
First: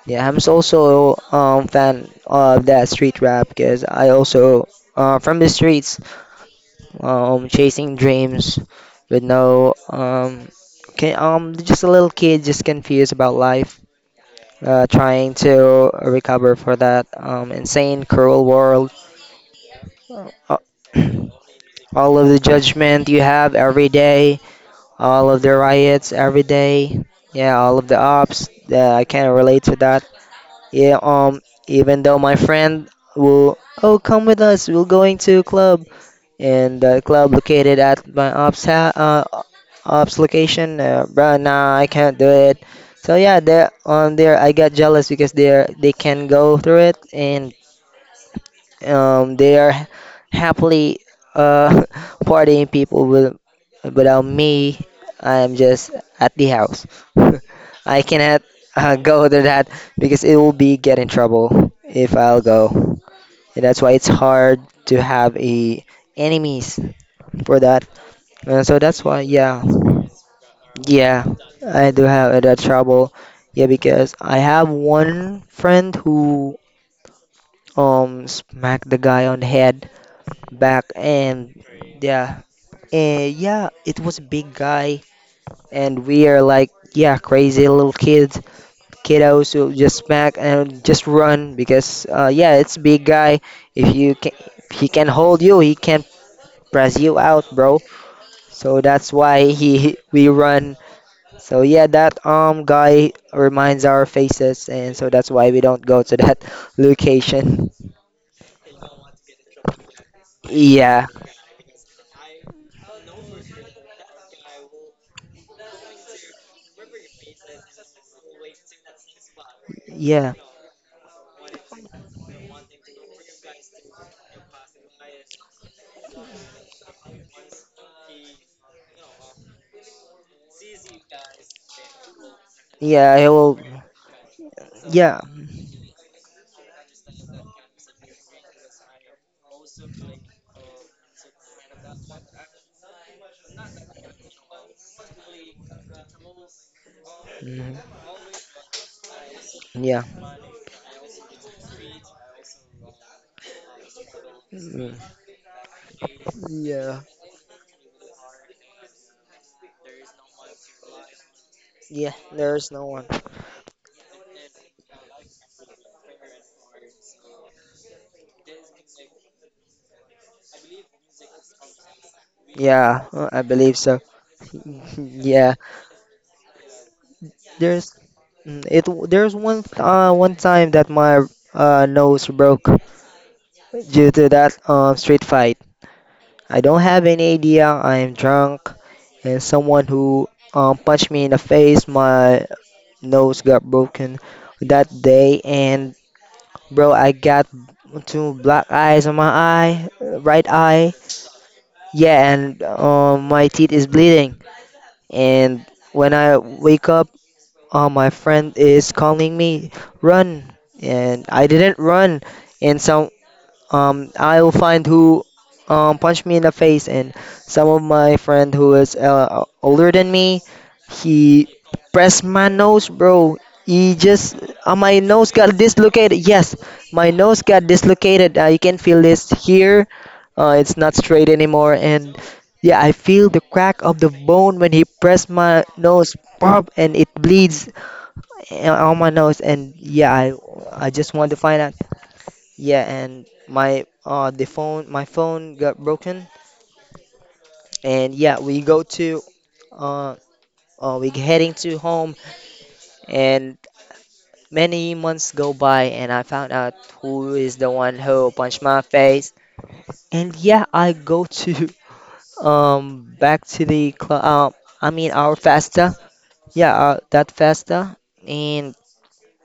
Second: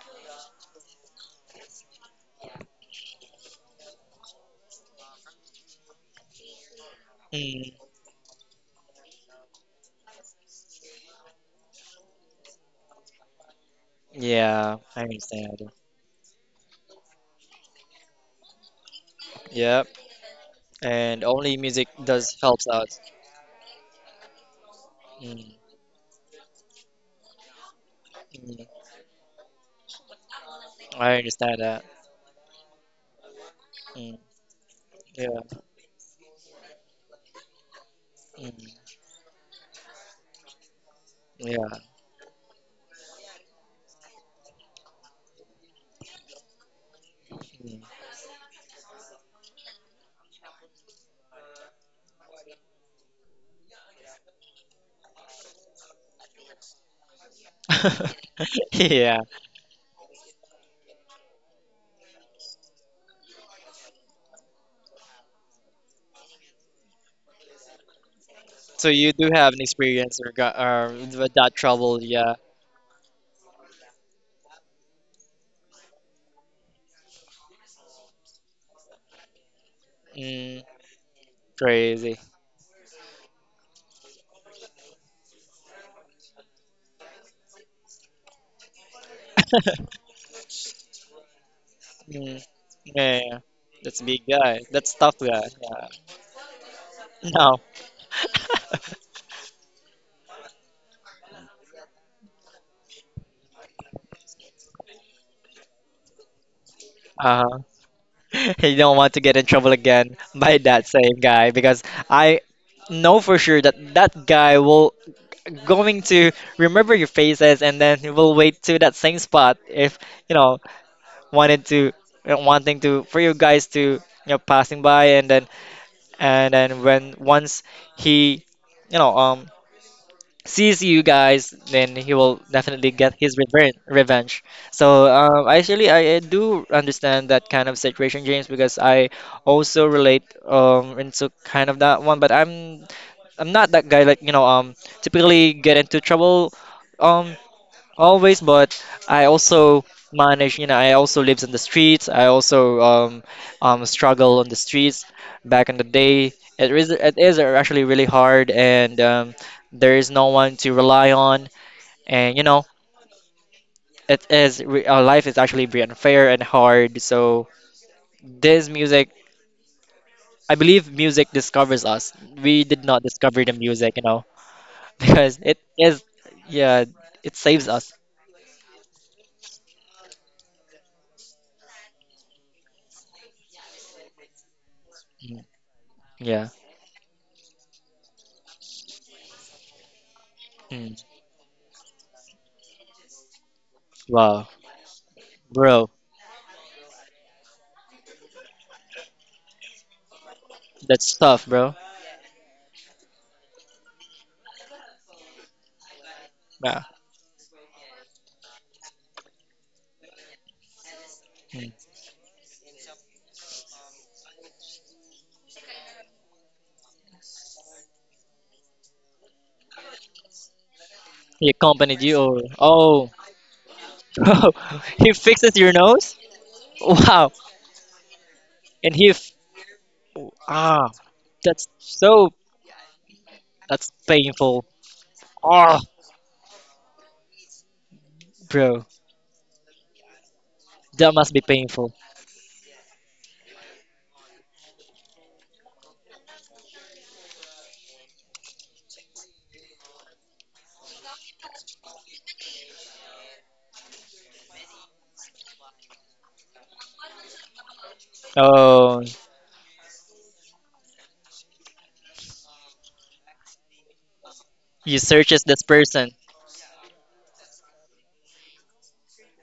Yeah, also fan of that street rap because I also from the streets. Um, Mm, chasing dreams with no can, just a little kid just confused about life yeah, I trying understand. to recover for that insane cruel world. Yep, Uh, and only music all of does the helps us. judgment you have every day, all of the Mm, riots every day, yeah, all of the ops, mm, yeah, I can not relate to that, yeah. I Um, understand that. even though my friend will oh Mm, come with us, we're going yeah, to club. In the club located at my mm, ops location. Bro, yeah, nah, I can't do it. So yeah, there on there, I got jealous because they are they can go through it, and mm. They are happily uh partying people with without me. I am just at the house. I cannot Yeah, go to that because it will be get in trouble if I'll go. And that's why it's hard to have a enemies for that. And so so that's you why, do have an yeah, experience or got yeah, with that I trouble, do yeah. have that trouble. Yeah, because I have one friend who smacked the guy on the head Mm, back, crazy. yeah, and yeah, it was a big guy, and we are like yeah, crazy little kids, kiddos who just smack and just run because Mm, yeah, it's big yeah, yeah. guy. If That's you big can, guy. he That's can tough hold guy. you, he Yeah. can press you out, No. bro. So that's why he we run. So yeah, that guy reminds our faces, and so that's why we don't go to that Uh-huh. location. You don't want to get in trouble again by that Yeah, same guy because I know for sure that that guy will going to remember your faces and then he will wait to that same spot if yeah, you know wanted to wanting to for you guys to passing by and then when once he you know um sees you guys then he will definitely yeah. get I his will. rever revenge. So Yeah, actually I do understand that kind of situation, James, because I also relate into kind of that one, but I'm not that guy like typically get into trouble um mhm, always, but I also yeah, manage, you know, I also lives in the streets. I also struggle on the mm, streets back in the day. It is yeah, it is actually really hard, and there is no one to rely on, yeah. and you know, There's no one. Life is actually very unfair and hard. So this music, I believe, music discovers us. We did not Yeah, I discover the believe music, so. you know, because Yeah, it is, yeah, it saves there's us. mm, it. W- There's one one time that my nose broke due to that street Mm, fight. yeah. I don't have any idea. I am drunk, and someone who Mm. punched me in the face. My nose got broken Wow, that day, bro. and bro, I got two black eyes on my eye, right eye. That's tough, bro. Yeah, and my teeth is bleeding. And when I Yeah. wake up, my friend is calling me, run. And I Mm. didn't run. And some I will find who punched me in the face, and some of my friend who is older than me, he He accompanied you pressed or my nose, oh, bro. He just bro, my he nose got fixes your nose. dislocated. Yes, my Wow, nose got dislocated. You can and feel he this f- here. It's ah, not straight that's anymore, and so yeah, I feel the crack that's of the bone painful. when he pressed my Ah, nose, pop, and it bleeds bro, on my nose. And yeah, I just that want must to be find out. painful. Yeah, and my phone got broken and yeah, we go to uh, we heading to home and many months go by and I found out who is the one who punched my Oh, face. And yeah, I go to back to the club I you mean our searches this festa. person Yeah, that festa and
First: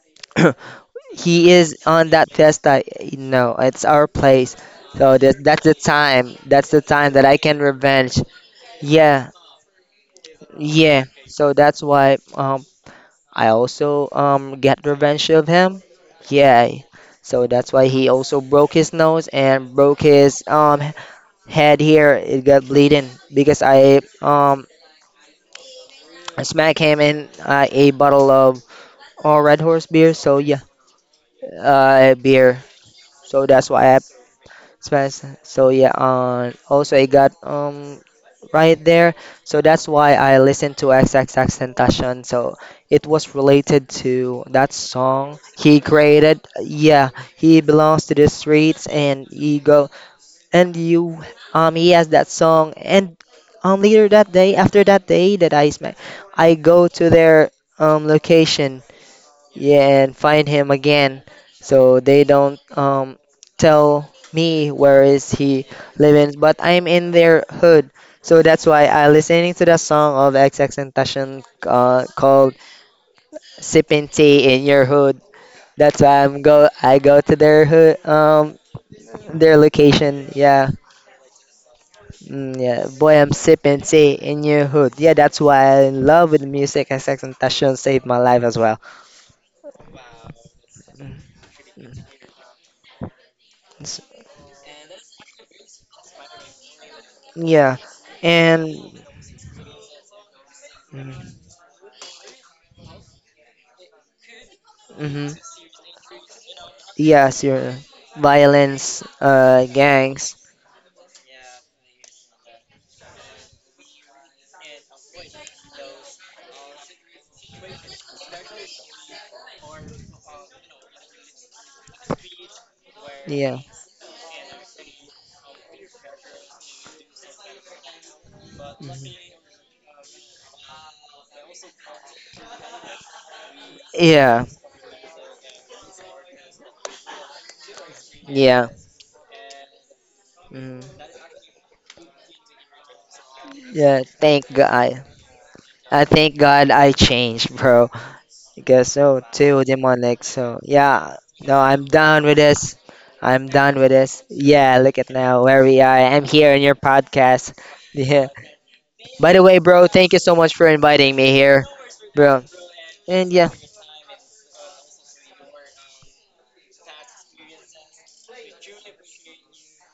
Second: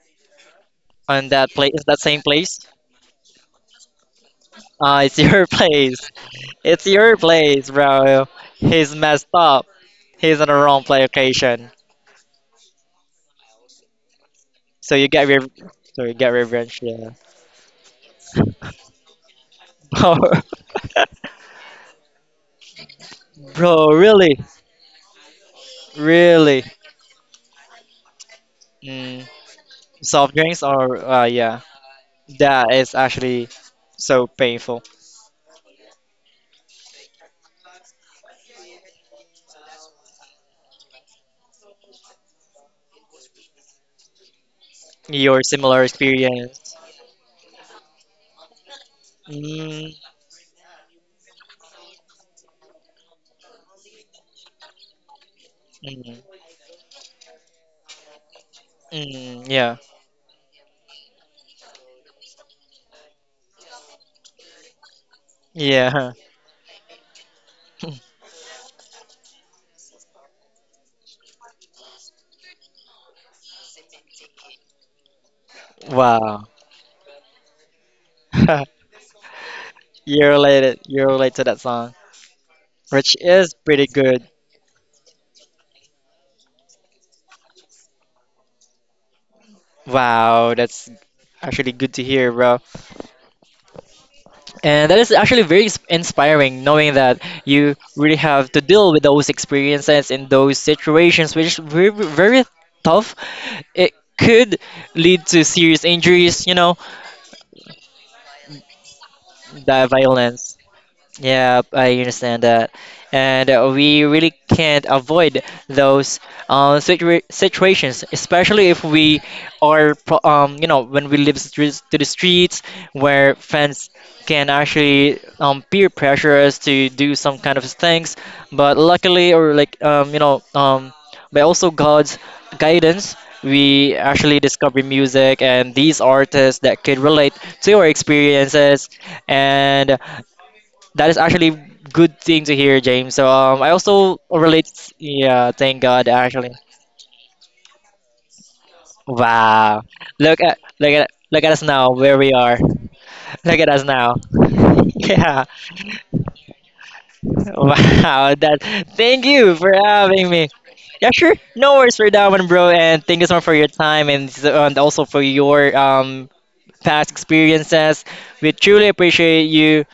on that he place, is that on same that place. fiesta. No, it's our place. Ah, So it's your that's the place. time. That's the It's time your that I can place, revenge. bro. He's messed Yeah, up. He's on the wrong play yeah. So occasion. that's why I also get So you get revenge re- of him. so you get Yeah. revenge. Yeah. So that's why he also broke his nose and broke his head here. It got bleeding because Bro, I really, really. smacked him in a bottle of Mm. Red Horse beer. Soft So yeah, drinks are, yeah, beer. that is So actually that's why I so painful. Spence. So yeah, also I got right there. So that's why I listened to XXX Tentacion. So it was related to that song Your he similar created. experience. Yeah, he belongs to the streets and ego. Mm, And you, he has that song. And later that day, after that day that I smack, mm, I go to their location, mm, yeah, yeah, and find him again. So they don't tell me where is he yeah. living, but I'm in their hood. So that's why I listening to the song of XX Tentacion called "Sipping Tea in Your Hood." That's why I'm Wow. go. I go to their hood, you their location. Yeah, you are related to that song, mm, yeah. which Boy, I'm is sipping pretty tea good. in your hood. Yeah, that's why I am in love with music. XX Tentacion saved my life as well. Wow, that's Mm, actually good to mm. hear, bro. Mm. And that is actually very inspiring, knowing that you Yeah. really have to And deal with those experiences in those mm-hmm. situations, which is very, very tough. It could lead to serious injuries, you know, Yes, your violence, the gangs. violence. Yeah, I understand that. And we really can't avoid those situations, especially if we are, you know, when we live streets to the streets where Yeah. fans can actually peer pressure us to do some kind of things. But luckily, Mhm. or like, by also God's guidance, we actually Yeah. discover music and these artists that could relate to our Yeah. experiences. And Mm. that is actually good thing to hear, James. So I Yeah. also Thank relate. God. Yeah, thank I God, thank actually. God I changed, bro. Because so too Wow. demonic. Look at So look at yeah. look at No, us I'm now, where done we with are. this. I'm Look at done us with now. this. Yeah. Look at now Yeah. where we are. I'm here in your podcast. Yeah. Wow. That. Thank By the you way, for bro, thank you having so me. much for Yeah, inviting me sure. here, No worries for that bro. one, bro. And thank you And so much yeah. for your time and, and also for your past experiences. We truly appreciate you.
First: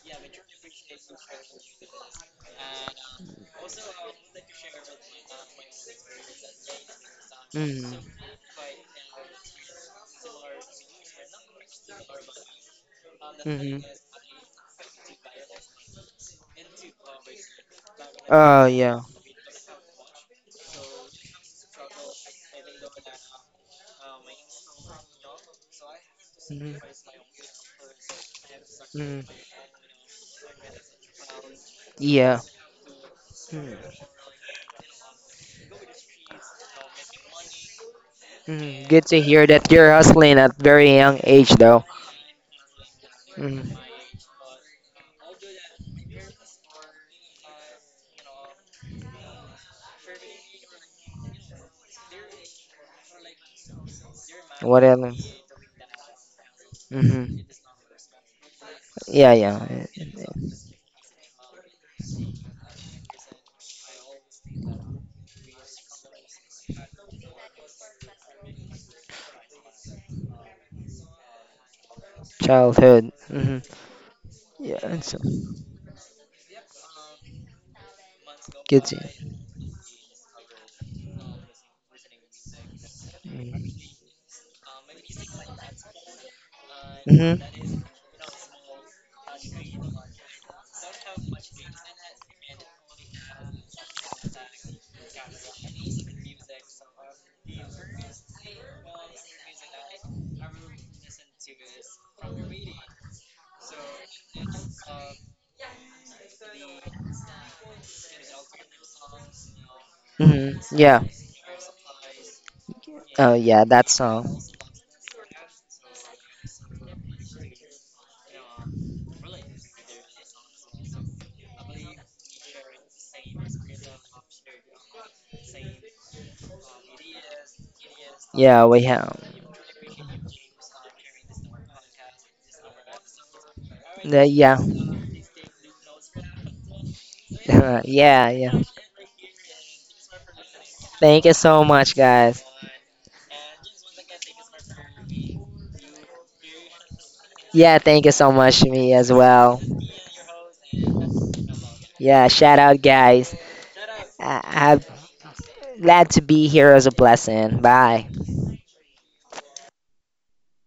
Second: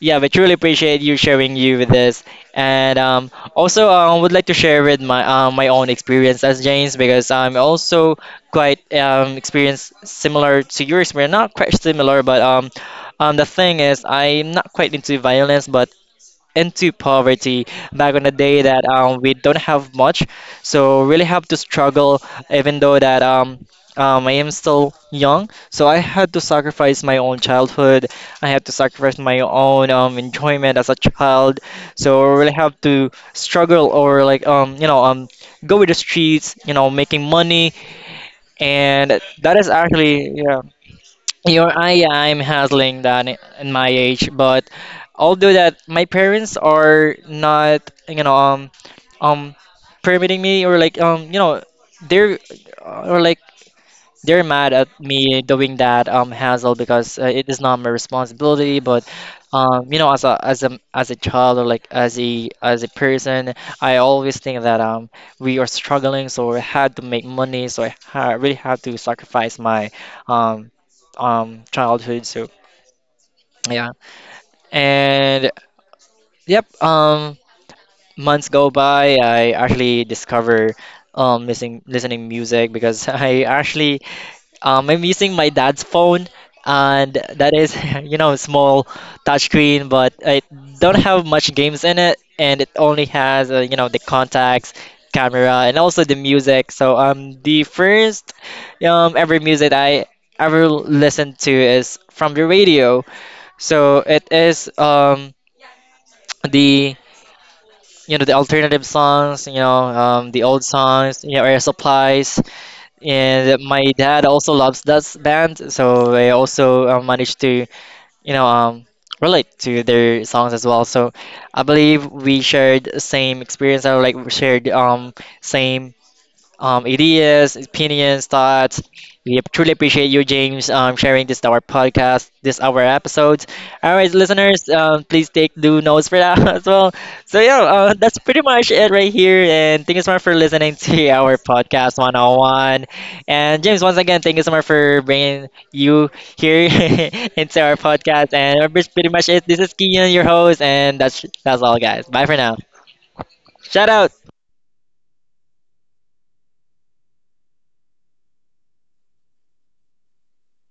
Yeah, we truly appreciate you sharing you with us, and also I would like to share with my my own experience as James because I'm Mm-hmm. also quite experienced similar to yours. We're not quite similar, but the thing Mm-hmm. is I'm not quite into violence, but into poverty back on the day that Yeah. We don't have much, so really have to struggle even though that I am still young, so I had to Hmm. sacrifice my own childhood. I had to sacrifice Hmm. my own enjoyment as a child, so I Yeah. really have to struggle or like go with the streets, you know, making money. Mm-hmm. Good And to hear that is that you're actually hustling at yeah very young age, though. Yeah, I'm handling that Hmm. in my age, but although that my parents are not, you know, um, permitting me or like, they're or like they're mad What at me else? doing that hassle because Mm-hmm. it is not my responsibility. But Yeah, yeah. You know, as a child or like as a person, I always think that we are struggling, so I had to make money, so I ha really had to sacrifice my um childhood. So Childhood. Mm-hmm. yeah, Yeah, and so and yep, months go good to. by, I actually discover listening music because I actually Mm-hmm. I'm using my dad's phone, and that is, you know, small touchscreen, but I don't have much games in it, and it only has, you know, the contacts, camera, and also the music. So the first ever music I ever listened to is from the radio. So it is the you know the alternative songs, you know, the old Mm-hmm. Yeah. songs, you know, air supplies, Oh, and yeah. That my dad song. also loves that band, so I also managed to, you know, relate to their songs as well. So I believe we shared same experience, or like we shared same ideas, opinions, Yeah, thoughts. we have. We truly appreciate you, James, sharing this our podcast, this our episodes. All right, Yeah. listeners, please take do notes for that as well. So yeah, that's Yeah, pretty yeah. much it right here. And thank you so much for listening to Thank you our so podcast much, guys. 101. And James, once again, thank you so much for bringing you here into our Yeah, thank you podcast. so And much to that's me pretty as much it. This well. is Kian, your host, and that's all, guys. Bye Yeah, for now. shout out, guys. Shout out. I have glad to be here as a blessing. Bye.